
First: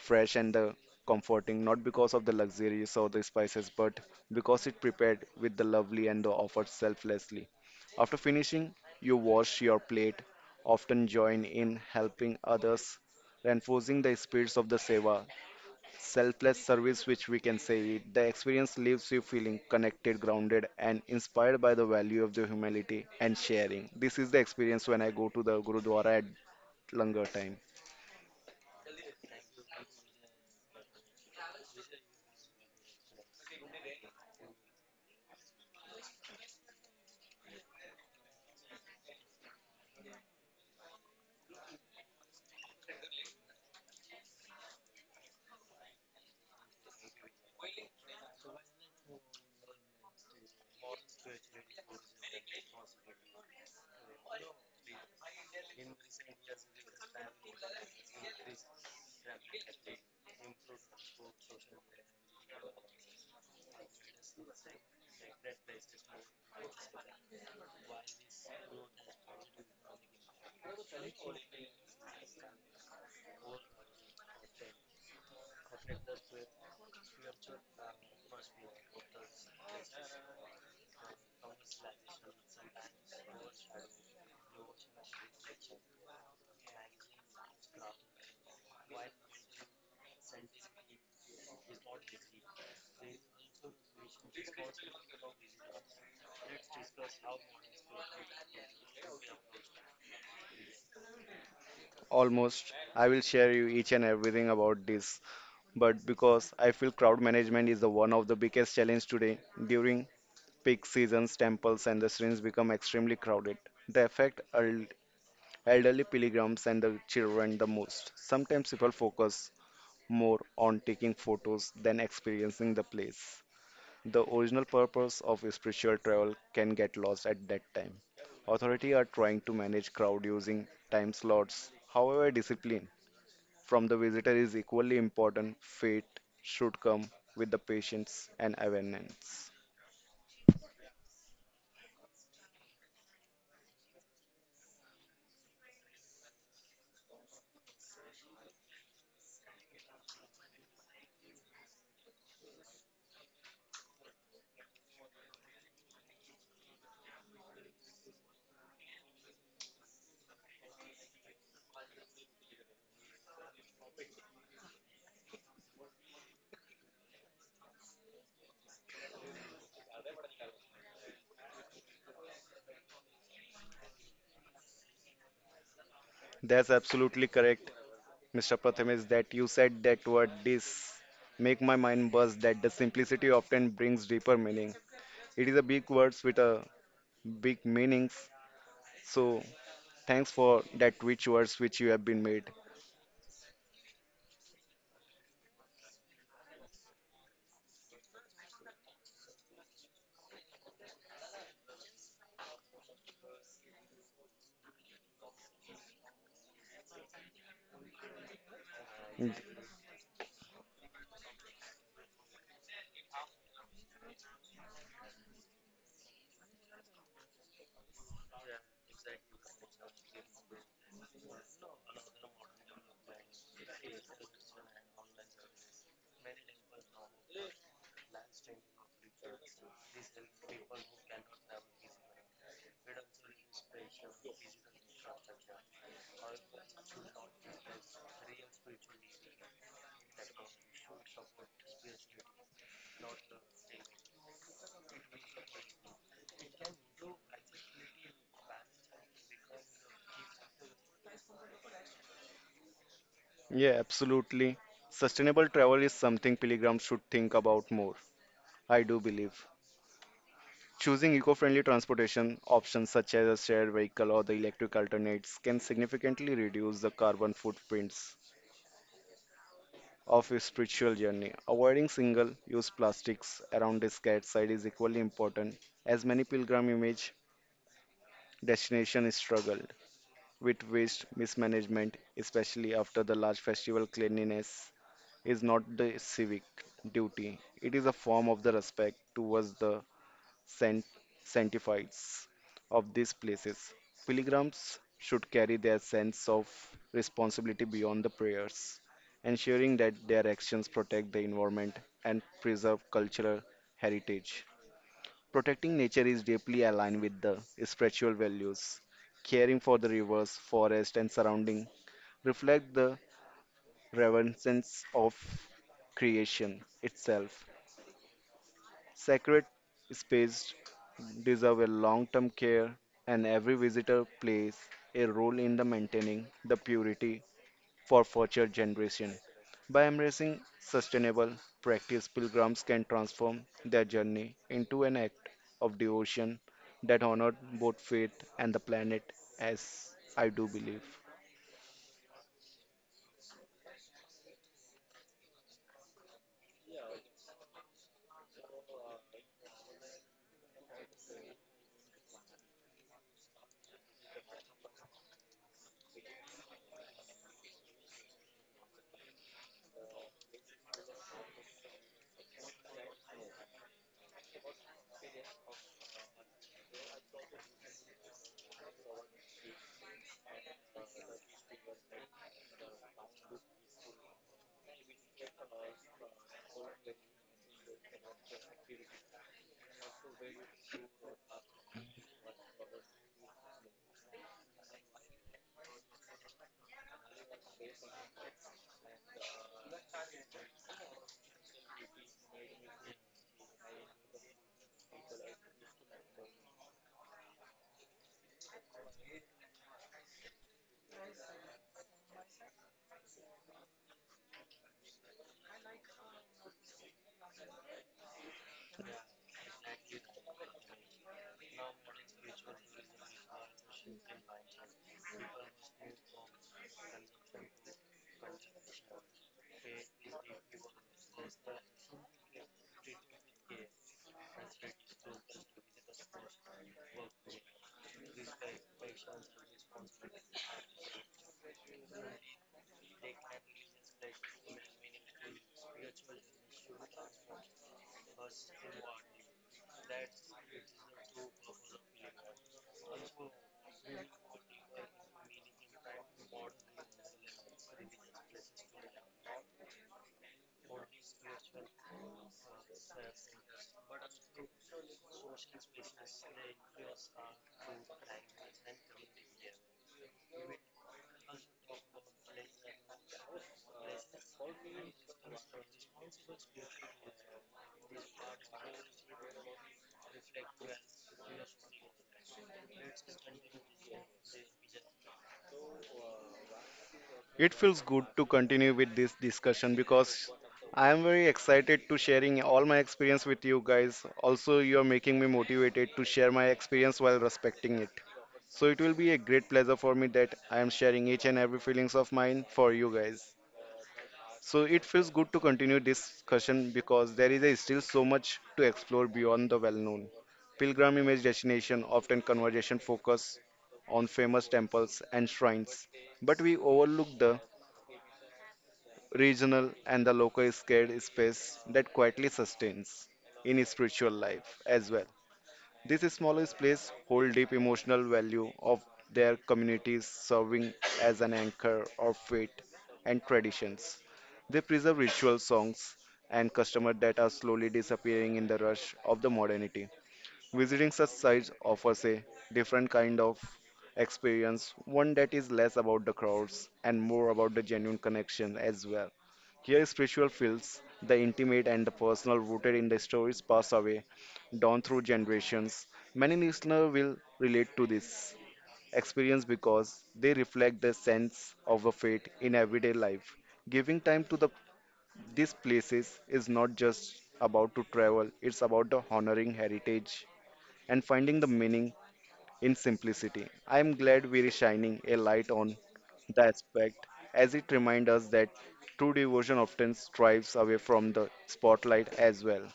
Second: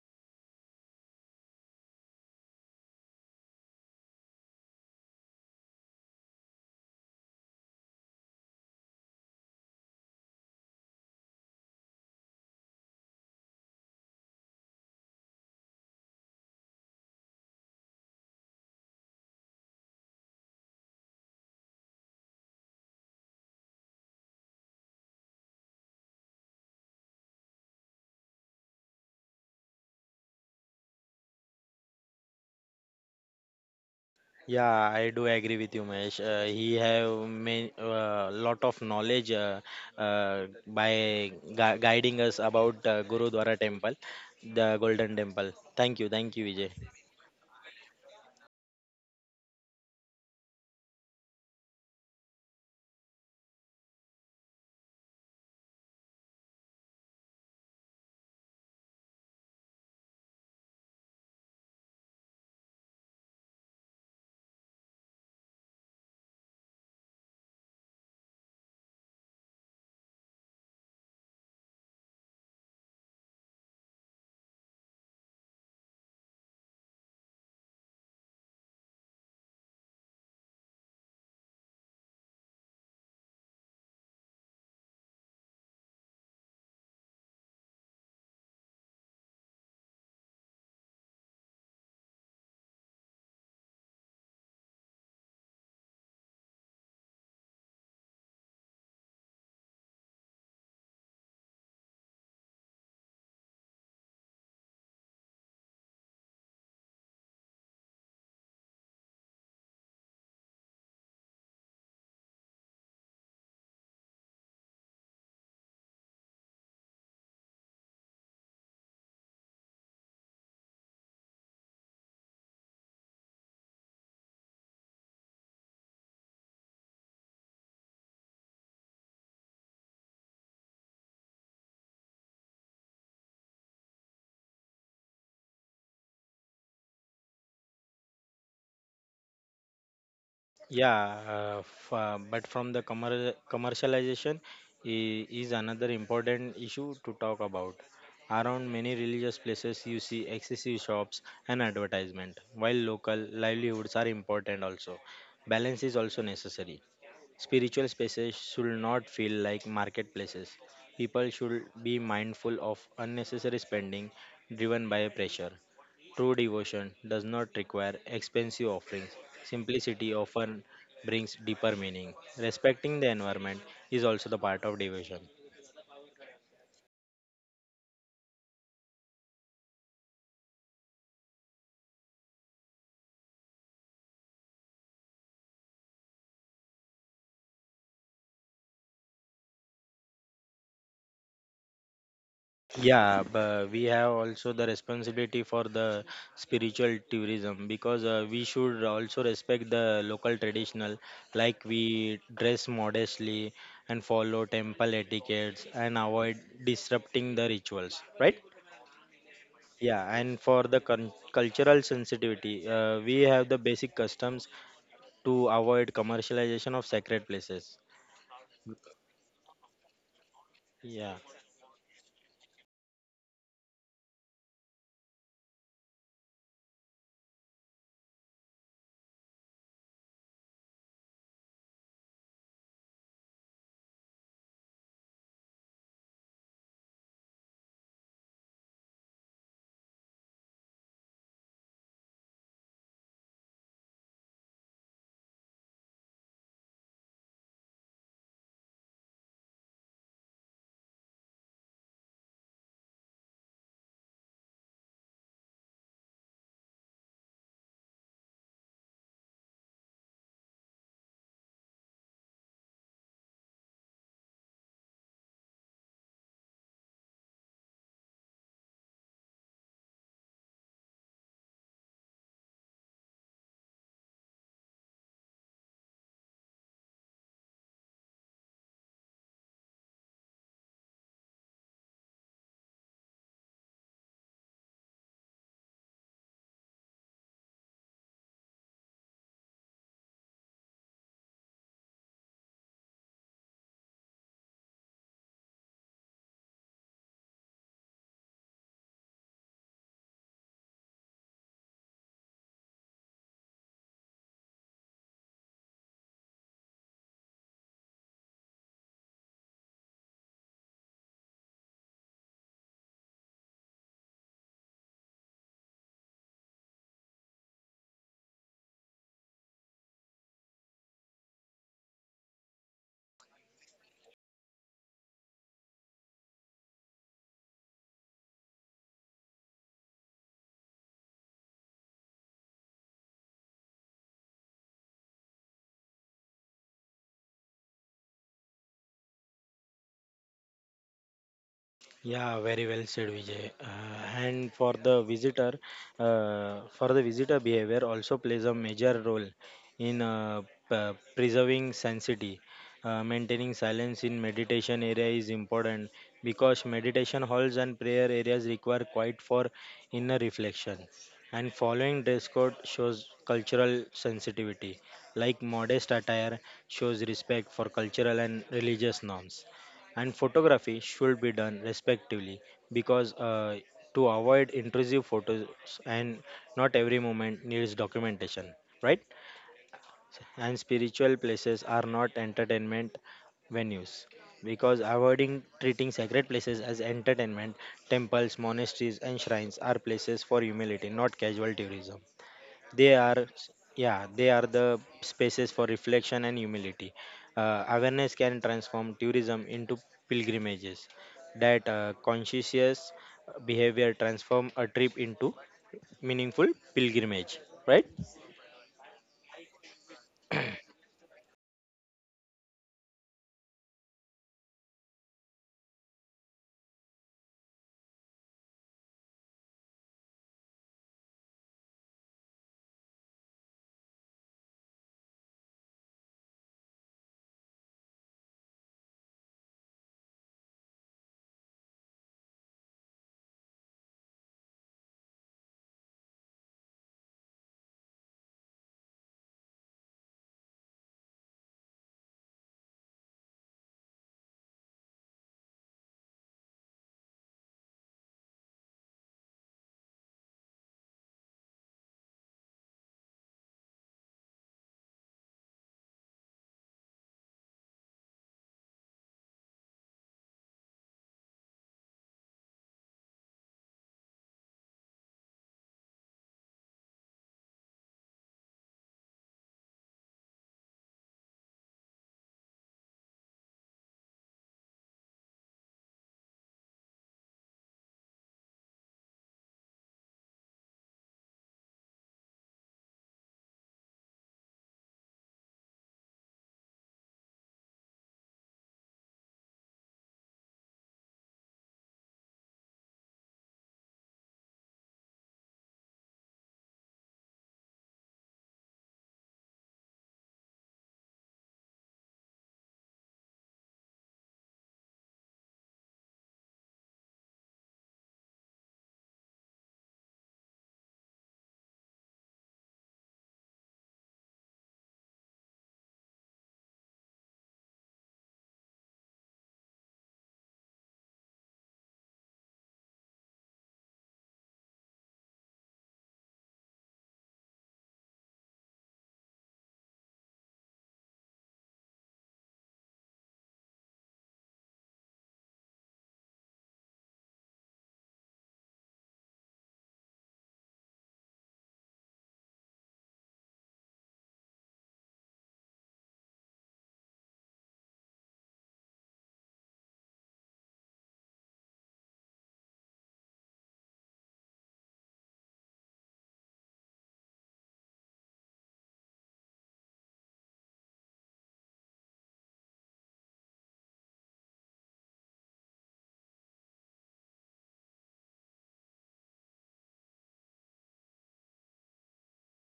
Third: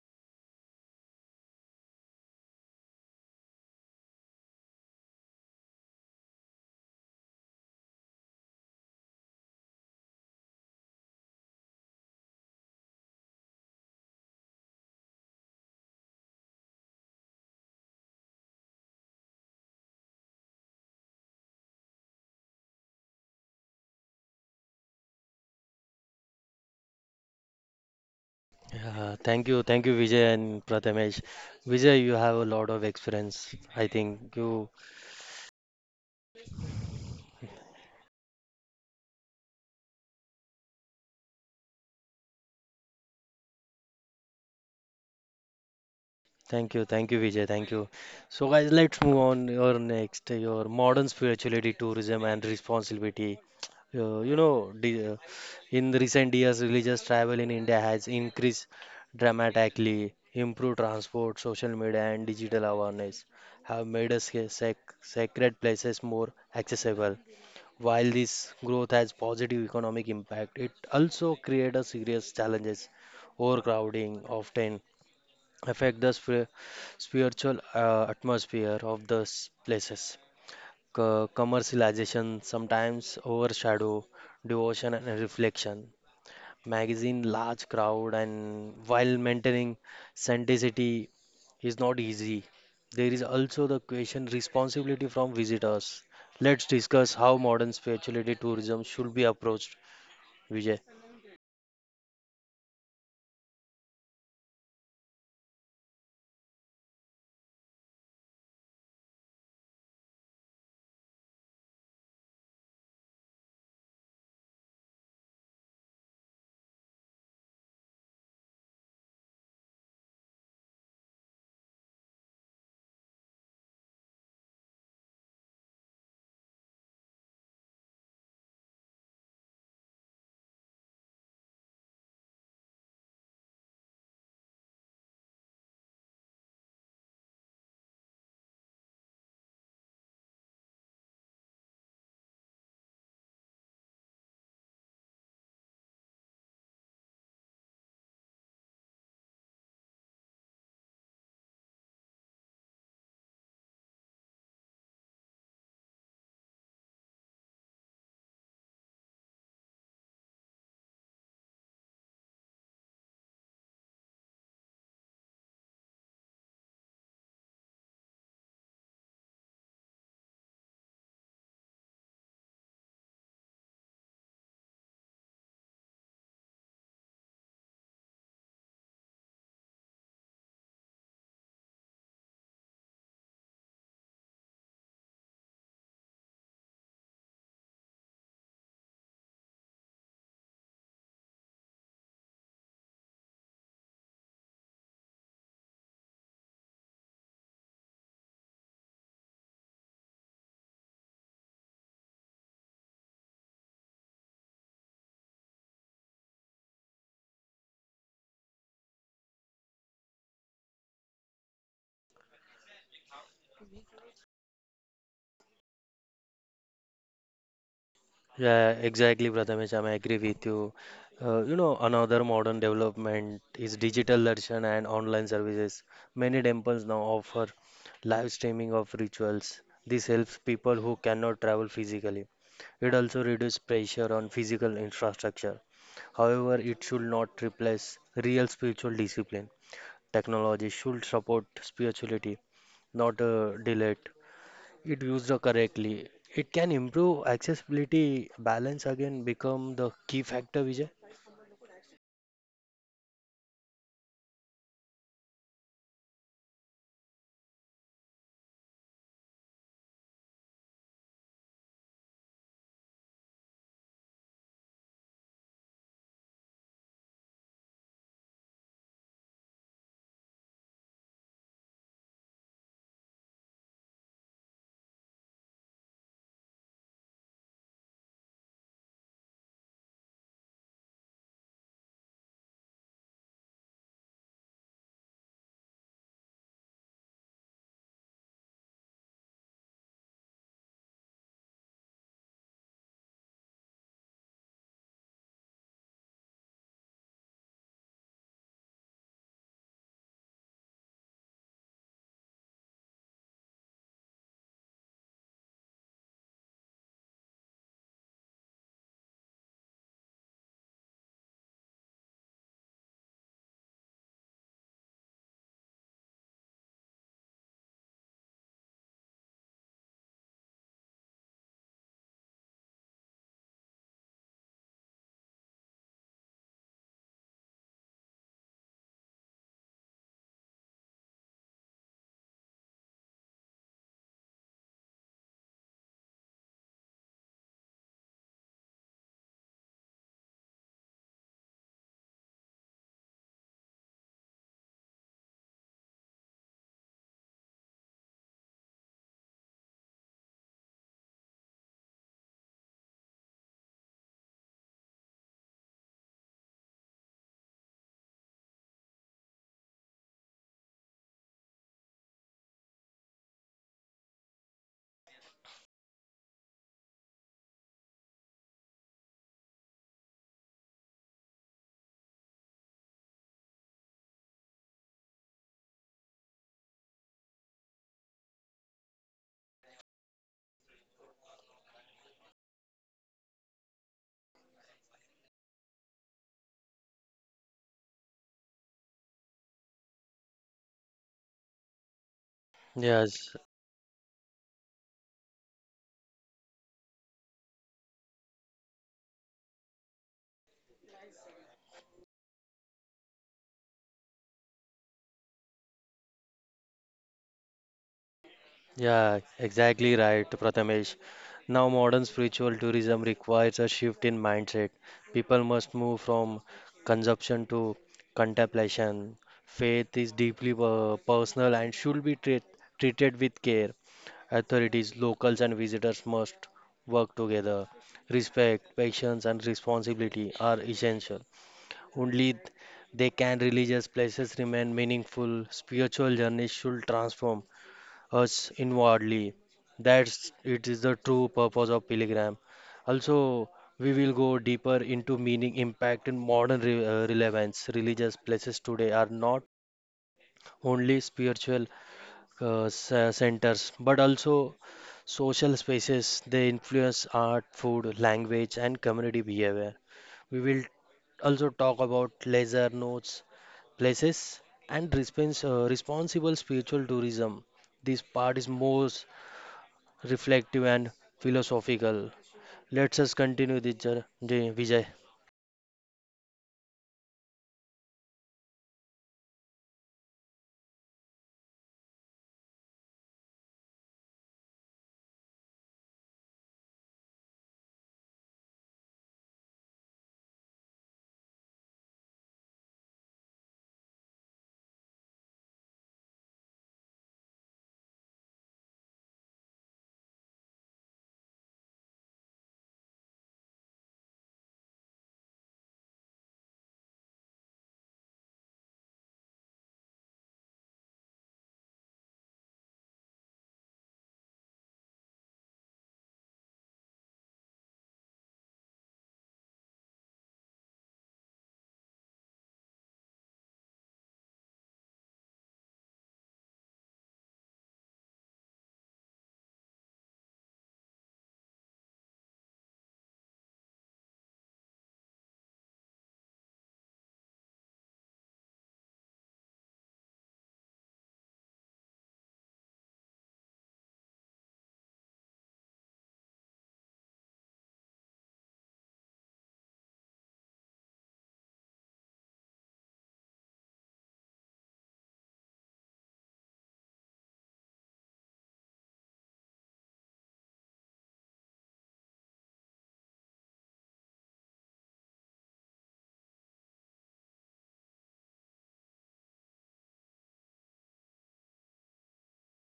fresh and the comforting, not because of the luxuries or the spices, but because it prepared with the lovely and the offered selflessly. After finishing, you wash your plate, often join in helping others, reinforcing the spirits of the seva selfless service, which we can say it. The experience leaves you feeling connected, grounded, and inspired by the value of the humility and sharing. This is the experience when I go to the Gurudwara at longer time.
Uh, thank you, thank you, Vijay and Prathamesh. Vijay, you have a lot of experience. I think
Yeah,
you.
I do agree with you, Mahesh. Uh, he have many, uh, lot of knowledge uh, uh, by gui- guiding us about uh, Gurudwara Temple, the Golden Temple. Thank you, thank you, Vijay.
Thank you, thank you, Vijay. Thank you. So, guys, let's move on. Your next, your modern spirituality, tourism, and responsibility. Uh, you know, the, uh, in the recent years, religious travel in India has increased dramatically. Improved transport, social media, and digital awareness have made us sac sacred places more accessible. While this growth has positive economic impact, it also creates a serious challenges. Overcrowding often affect the spir- spiritual uh, atmosphere of those places. Co- commercialization sometimes overshadow devotion and reflection magazine large crowd and while maintaining authenticity is not easy. There is also the question responsibility from visitors. Let's discuss how modern spirituality tourism should be approached, Vijay.
Almost, I will share you each and everything about this. But because I feel crowd management is the one of the biggest challenge today, during peak seasons, temples and the shrines become extremely crowded. They affect el- elderly pilgrims and the children the most. Sometimes people focus more on taking photos than experiencing the place. The original purpose of spiritual travel can get lost at that time. Authorities are trying to manage crowd using time slots. However, discipline from the visitor is equally important. Faith should come with the patience and awareness.
Yeah, uh, f uh, but from the commer commercialization i- is another important issue to talk about. Around many religious places, you see excessive shops and advertisement, while local livelihoods are important also. Balance is also necessary. Spiritual spaces should not feel like marketplaces. People should be mindful of unnecessary spending driven by pressure. True devotion does not require expensive offerings. Simplicity often brings deeper meaning. Respecting the environment is also the part of devotion.
That's absolutely correct, Mister Pratham, is that you said that word this make my mind buzz that the simplicity often brings deeper meaning. It is a big words with a big meanings. So thanks for that rich words which you have been made.
Yeah, but we have also the responsibility for the spiritual tourism because uh, we should also respect the local traditional, like we dress modestly and follow temple etiquettes and avoid disrupting the rituals, right?
And
Yeah, and for the con- cultural sensitivity, uh, we have the basic customs to avoid commercialization of sacred places.
Yeah, exactly, Prathamesh. I agree with you.
Yeah.
Uh, you know, another modern development is digital darshan and online services. Many temples now offer live streaming of rituals. This helps people who cannot travel physically. It also reduces pressure on physical infrastructure. However, it should not replace real spiritual discipline. Technology should support spirituality, not uh, delay it. It used correctly. It can improve accessibility. Balance again become the key factor, Vijay.
Yeah, absolutely. Sustainable travel is something pilgrims should think about more. I do believe. Choosing eco-friendly transportation options such as a shared vehicle or the electric alternates can significantly reduce the carbon footprints of a spiritual journey. Avoiding single-use plastics around the scared site is equally important, as many pilgrim image destinations struggled with waste mismanagement, especially after the large festival. Cleanliness is not the civic duty. It is a form of the respect towards the san- sanctifieds of these places. Pilgrims should carry their sense of responsibility beyond the prayers, ensuring that their actions protect the environment and preserve cultural heritage. Protecting nature is deeply aligned with the spiritual values. Caring for the rivers, forest, and surrounding reflect the reverence of creation itself. Sacred space deserve a long-term care, and every visitor plays a role in the maintaining the purity for future generation. By embracing sustainable practice, pilgrims can transform their journey into an act of devotion that honored both faith and the planet, as I do believe.
Yeah, very well said, Vijay. Uh, and for the visitor, uh, for the visitor behavior also plays a major role in uh, p- preserving sanctity. Uh, maintaining silence in meditation area is important because meditation halls and prayer areas require quiet for inner reflection. And following dress code shows cultural sensitivity, like modest attire shows respect for cultural and religious norms, and photography should be done respectively, because uh, to avoid intrusive photos, and not every moment needs documentation, right? And spiritual places are not entertainment venues, because avoiding treating sacred places as entertainment, temples monasteries and shrines are places for humility, not casual tourism. They are,
Yes,
yeah, they are the spaces for reflection and humility. Uh, awareness can transform tourism into pilgrimages, that uh, conscious behavior transform a trip into meaningful pilgrimage, right?
yeah, exactly right, Prathamesh. Now, modern spiritual tourism requires a shift in mindset. People must move from consumption to contemplation. Faith is deeply uh, personal and should be treat, treated with care. Authorities, locals, and visitors must work together. Respect, patience, and responsibility are essential. Only th- they can religious places remain meaningful. Spiritual journeys should transform us inwardly. That's it is the true purpose of pilgrim. Also, we will go deeper into meaning, impact, and modern re- uh, relevance. Religious places today are not only spiritual uh, s- centers, but also social spaces. They influence art, food, language, and community behavior. We will also talk about leisure notes places, and respons- uh, responsible spiritual tourism. This part is more reflective and philosophical. Let's us continue this jour- The Vijay.
It feels good to continue with this discussion because I am very excited to sharing all my experience with you guys. Also, you are making me motivated to share my experience while respecting it. So it will be a great pleasure for me that I am sharing each and every feelings of mine for you guys. So it feels good to continue this discussion because there is a still so much to explore beyond the well-known. Pilgrim image destination often conversation focus on famous temples and shrines, but we overlook the regional and the local scared space that quietly sustains in spiritual life as well. This smallest place hold deep emotional value of their communities, serving as an anchor of faith and traditions. They preserve ritual songs and customer that are slowly disappearing in the rush of the modernity. Visiting such sites offers a different kind of experience, one that is less about the crowds and more about the genuine connection as well. Here, spiritual feels the intimate and the personal, rooted in the stories passed away, down through generations. Many listeners will relate to this experience because they reflect the sense of a faith in everyday life. Giving time to the these places is not just about to travel; it's about the honoring heritage and finding the meaning in simplicity. I am glad we are shining a light on the aspect as it reminds us that true devotion often strives away from the spotlight as well.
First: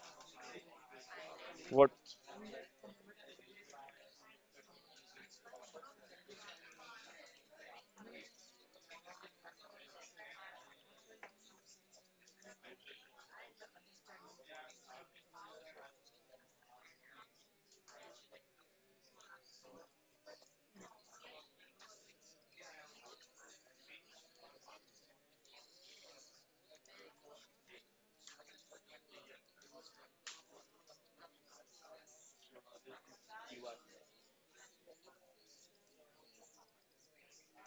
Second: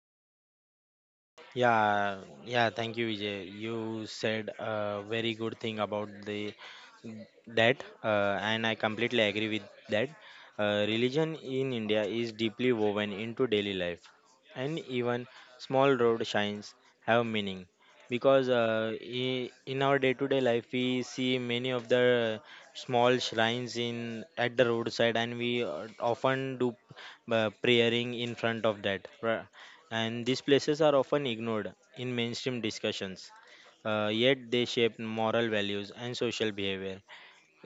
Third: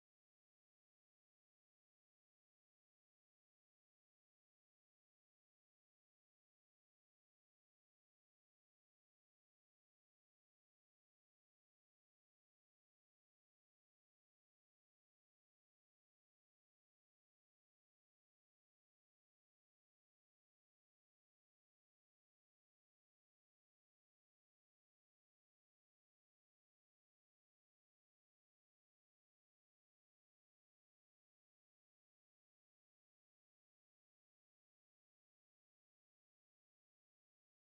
What?
Yeah, yeah, thank you, Vijay. You said a very good thing about the that, uh, and I completely agree with that. Uh, religion in India is deeply woven into daily life, and even small road signs have meaning, because uh, i- in our day-to-day life we see many of the small shrines in at the roadside, and we uh, often do uh, praying in front of that, and these places are often ignored in mainstream discussions. Uh, yet they shape moral values and social behavior.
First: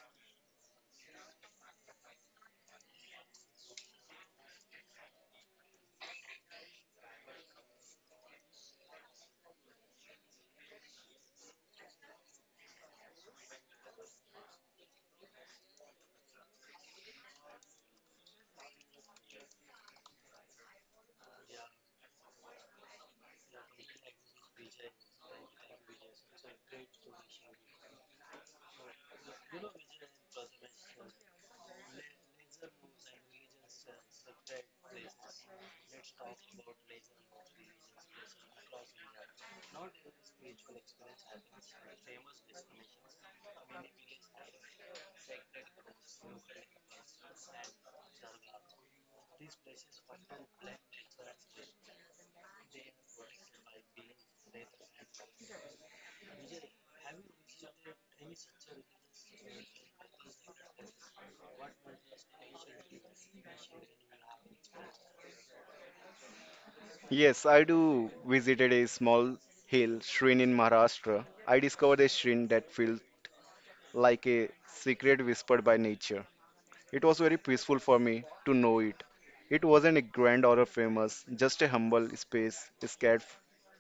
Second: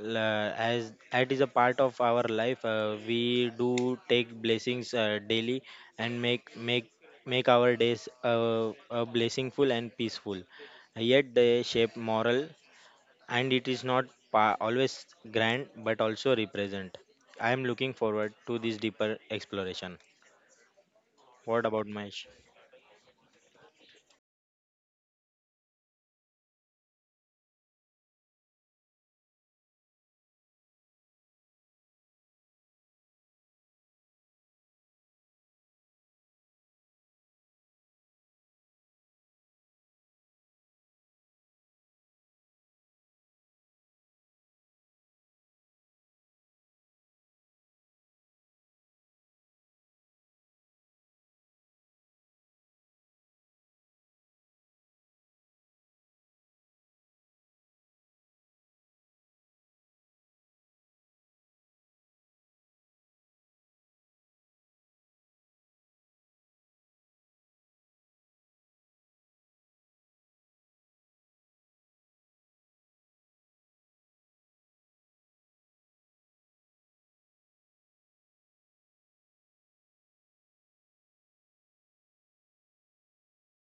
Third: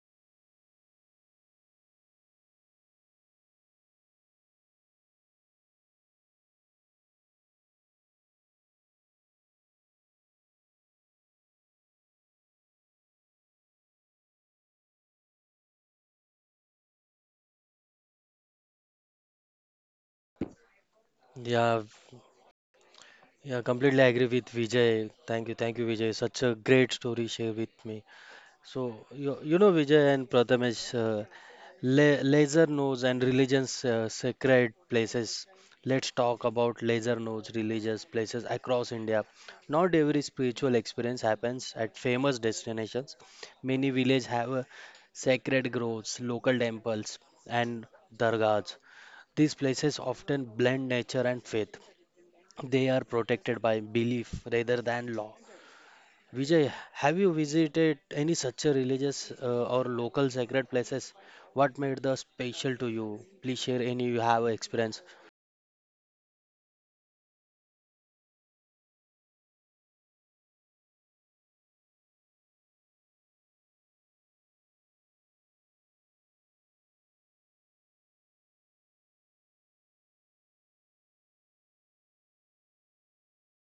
L- uh, as that is a part of our life, uh, we do take blessings uh, daily and make make make our days uh, uh, blessingful and peaceful. Yet they shape moral, and it is not pa- always grand, but also represent. I am looking forward to this deeper exploration. What
Yeah,
about Mahesh?
yeah, completely agree with Vijay. Thank you, thank you, Vijay. Such a great story share with me. So you, you know Vijay and Prathamesh. Uh, La- laser nose and religions uh, sacred places, let's talk about laser nose religious places across India. Not every spiritual experience happens at famous destinations. Many villages have uh, sacred groves, local temples, and dargahs. These places often blend nature and faith. They are protected by belief rather than law. Vijay, have you visited any such a religious uh, or local sacred places? What made the special to you? Please share any you have experience.
Yes, I do visited a small hill, shrine in Maharashtra. I discovered a shrine that feels like a secret whispered by nature. It was very peaceful for me to know it. It wasn't a grand or a famous, just a humble space cared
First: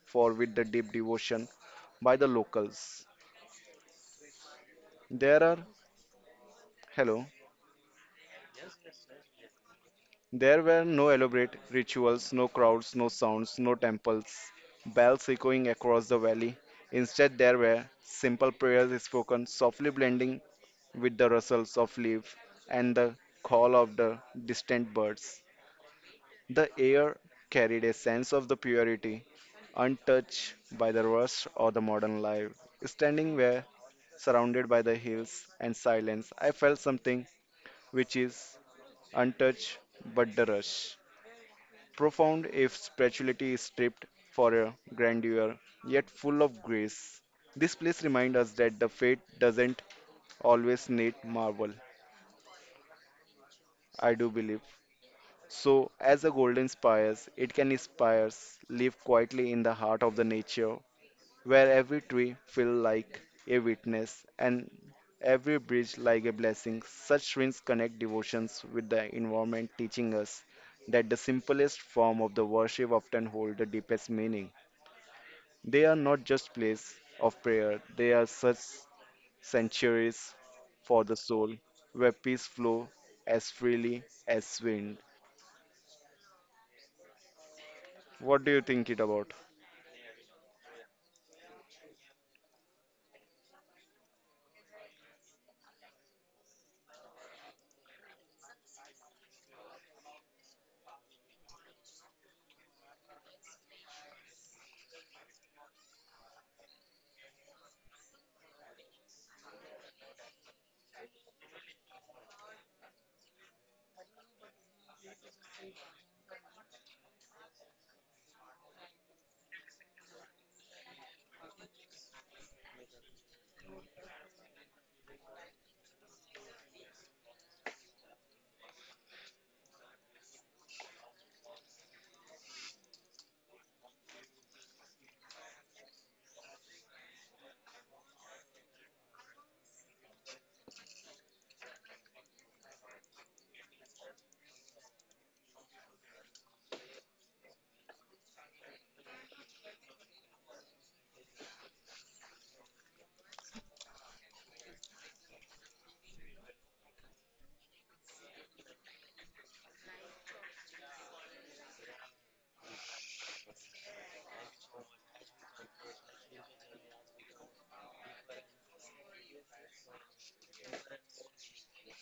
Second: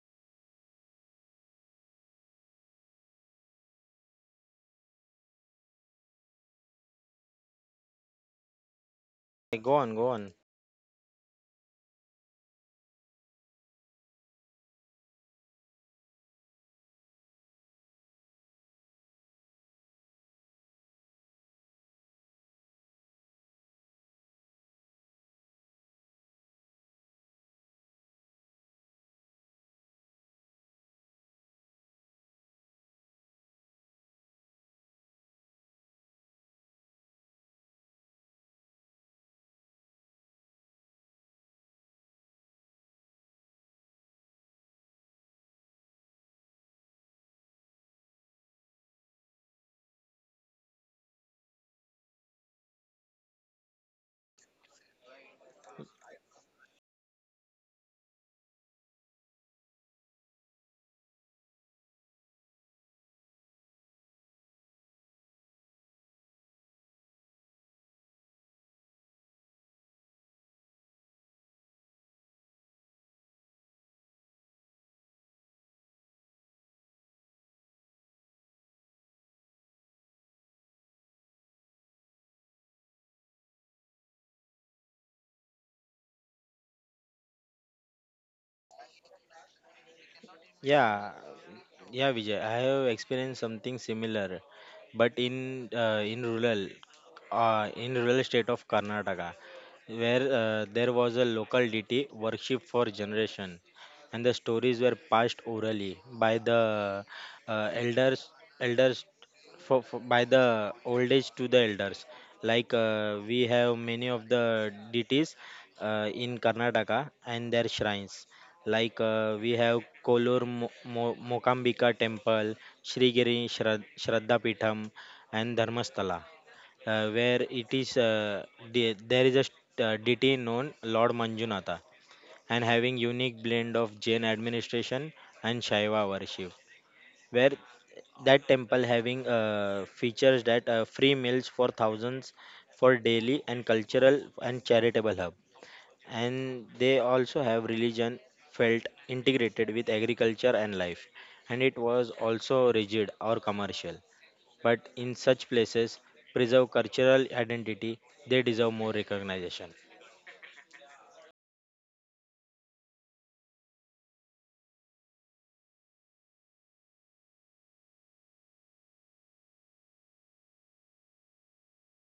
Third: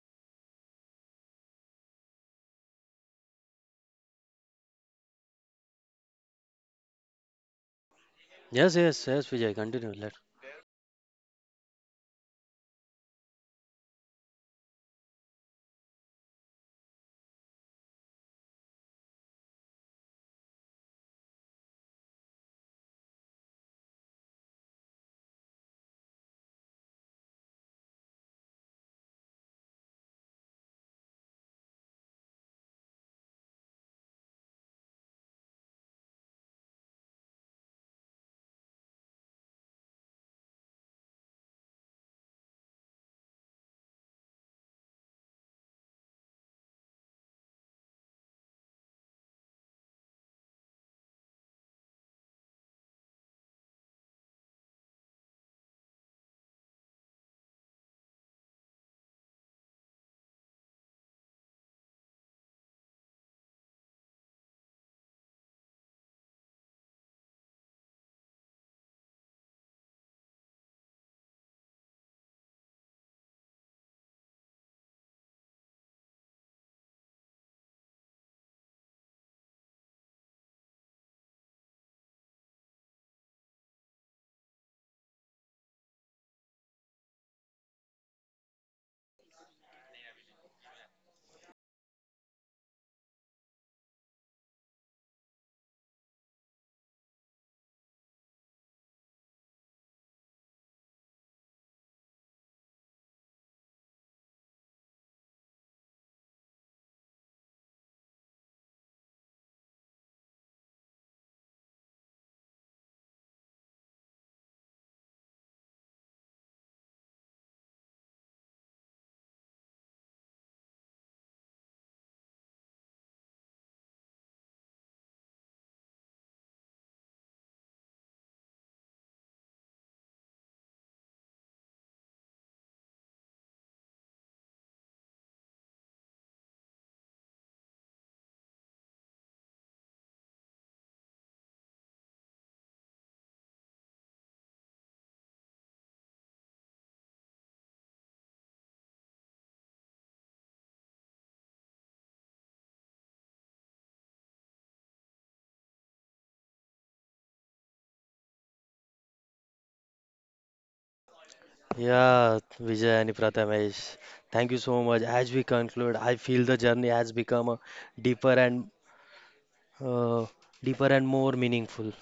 for with the deep devotion by the locals. There are hello.
Yes, yes, yes, Vijay,
Go
continue.
on, go
Let.
on.
There were no elaborate rituals, no crowds, no sounds, no temples, bells echoing across the valley. Instead, there were simple prayers spoken, softly blending with the rustles of leaves and the call of the distant birds. The air carried a sense of the purity, untouched by the rust or the modern life. Standing where, surrounded by the hills and silence, I felt something which is untouched but the rush. Profound if spirituality is stripped for a grandeur, yet full of grace. This place reminds us that the fate doesn't always need marble. I do believe. So, as a gold inspires, it can inspire live quietly in the heart of the nature, where every tree feel like a witness and every bridge like a blessing. Such rings connect devotions with the environment, teaching us that the simplest form of the worship often hold the deepest meaning. They are not just place of prayer; they are such sanctuaries for the soul, where peace flow as freely as wind. What do you think it about?
Yeah, yeah, Vijay. I have experienced something similar, but in uh, in rural, uh, in rural state of Karnataka, where uh, there was a local deity worship for generation, and the stories were passed orally by the uh, elders, elders for, for, by the old age to the elders. Like uh, we have many of the deities uh, in Karnataka and their shrines, like uh, we have Kollur Mo- Mo- Mokambika Temple, Srigiri Shrad- Shraddha Pitham, and Dharmasthala, uh, where it is uh, de- there is a st- uh, deity known Lord Manjunatha, and having unique blend of Jain administration and Shaiva worship, where that temple having uh, features that uh, free meals for thousands for daily and cultural and charitable hub, and they also have religion felt integrated with agriculture and life, and it was also rigid or commercial, but in such places preserve cultural identity. They deserve more recognition.
Yeah, Vijay and Prathamesh, thank you so much. As we conclude, I feel the journey has become a deeper and uh, deeper and more meaningful.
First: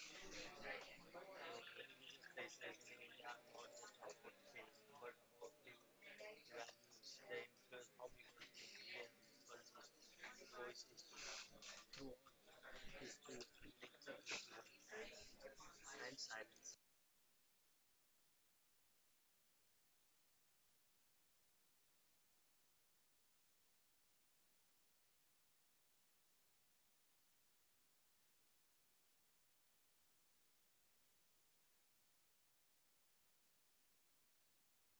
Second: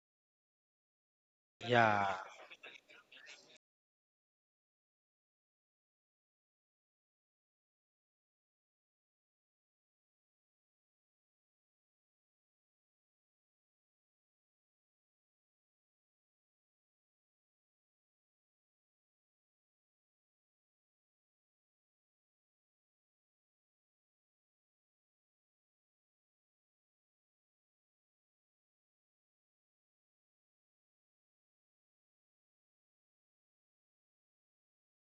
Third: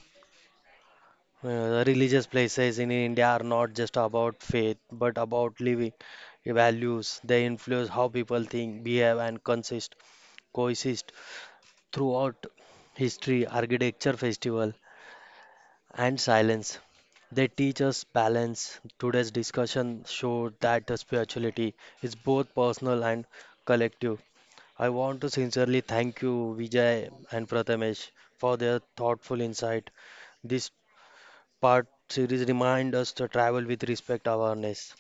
Uh,
Yeah,
religious places in India are not just about faith, but about living values. They influence how people think, behave, and consist. Coexist throughout history, architecture, festival, and silence. They teach us balance. Today's discussion showed that the spirituality is both personal and collective. I want to sincerely thank you, Vijay and Prathamesh, for their thoughtful insight. This part series reminds us to travel with respect awareness.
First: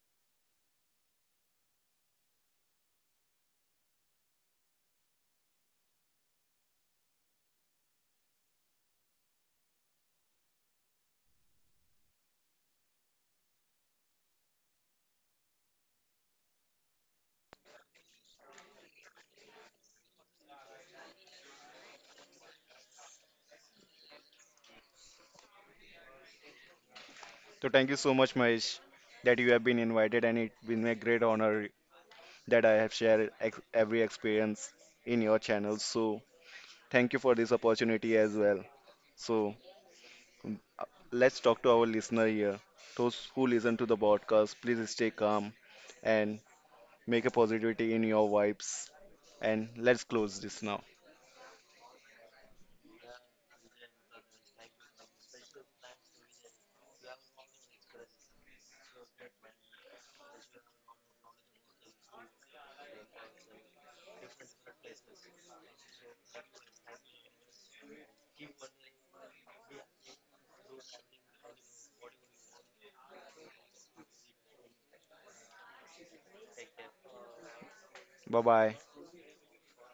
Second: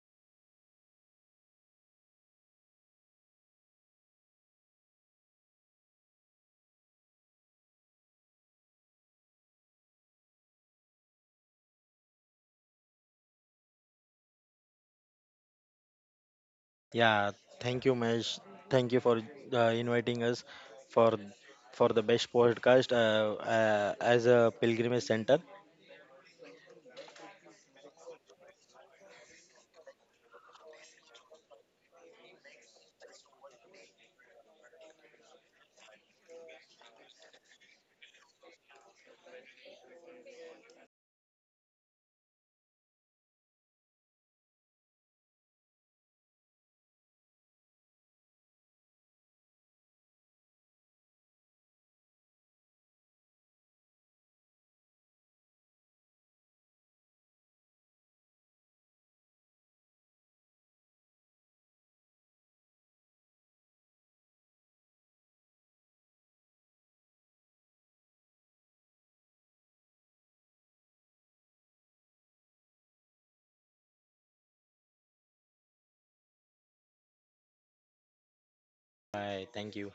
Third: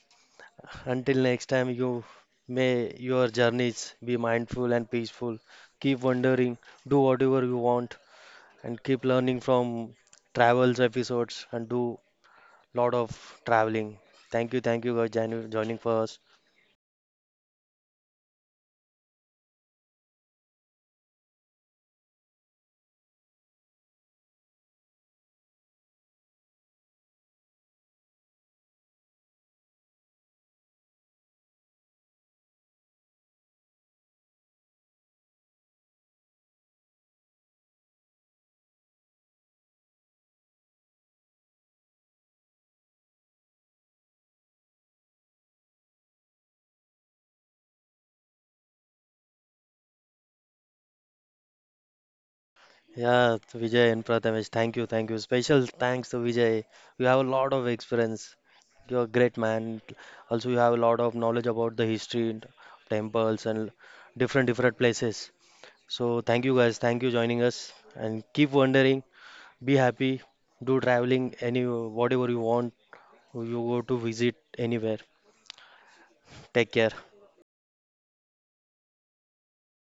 Until next time, you may your journeys be mindful and peaceful. Keep wondering, do whatever you want, and keep learning from travels episodes and do lot of traveling. Thank you, thank you for join- joining for us.
yeah, thank you, Mesh. Thank you for uh, inviting us for for the best podcast uh, uh, as a pilgrimage center.
So thank you so much, Mahesh, that you have been invited, and it's been a great honor that I have shared ex- every experience in your channel. So thank you for this opportunity as well. So mm, uh, let's talk to our listener here. Those who listen to the podcast, please stay calm and make a positivity in your vibes. And let's close this now.
Yeah, Vijay and Prathamesh, thank you, thank you. Special thanks to Vijay. You have a lot of experience. You're a great man. Also, you have a lot of knowledge about the history, and temples, and different different places. So, thank you guys. Thank you joining us. And keep wondering. Be happy. Do traveling any whatever you want. You go to visit anywhere. Take care.
Bye bye.
Bye. Thank you.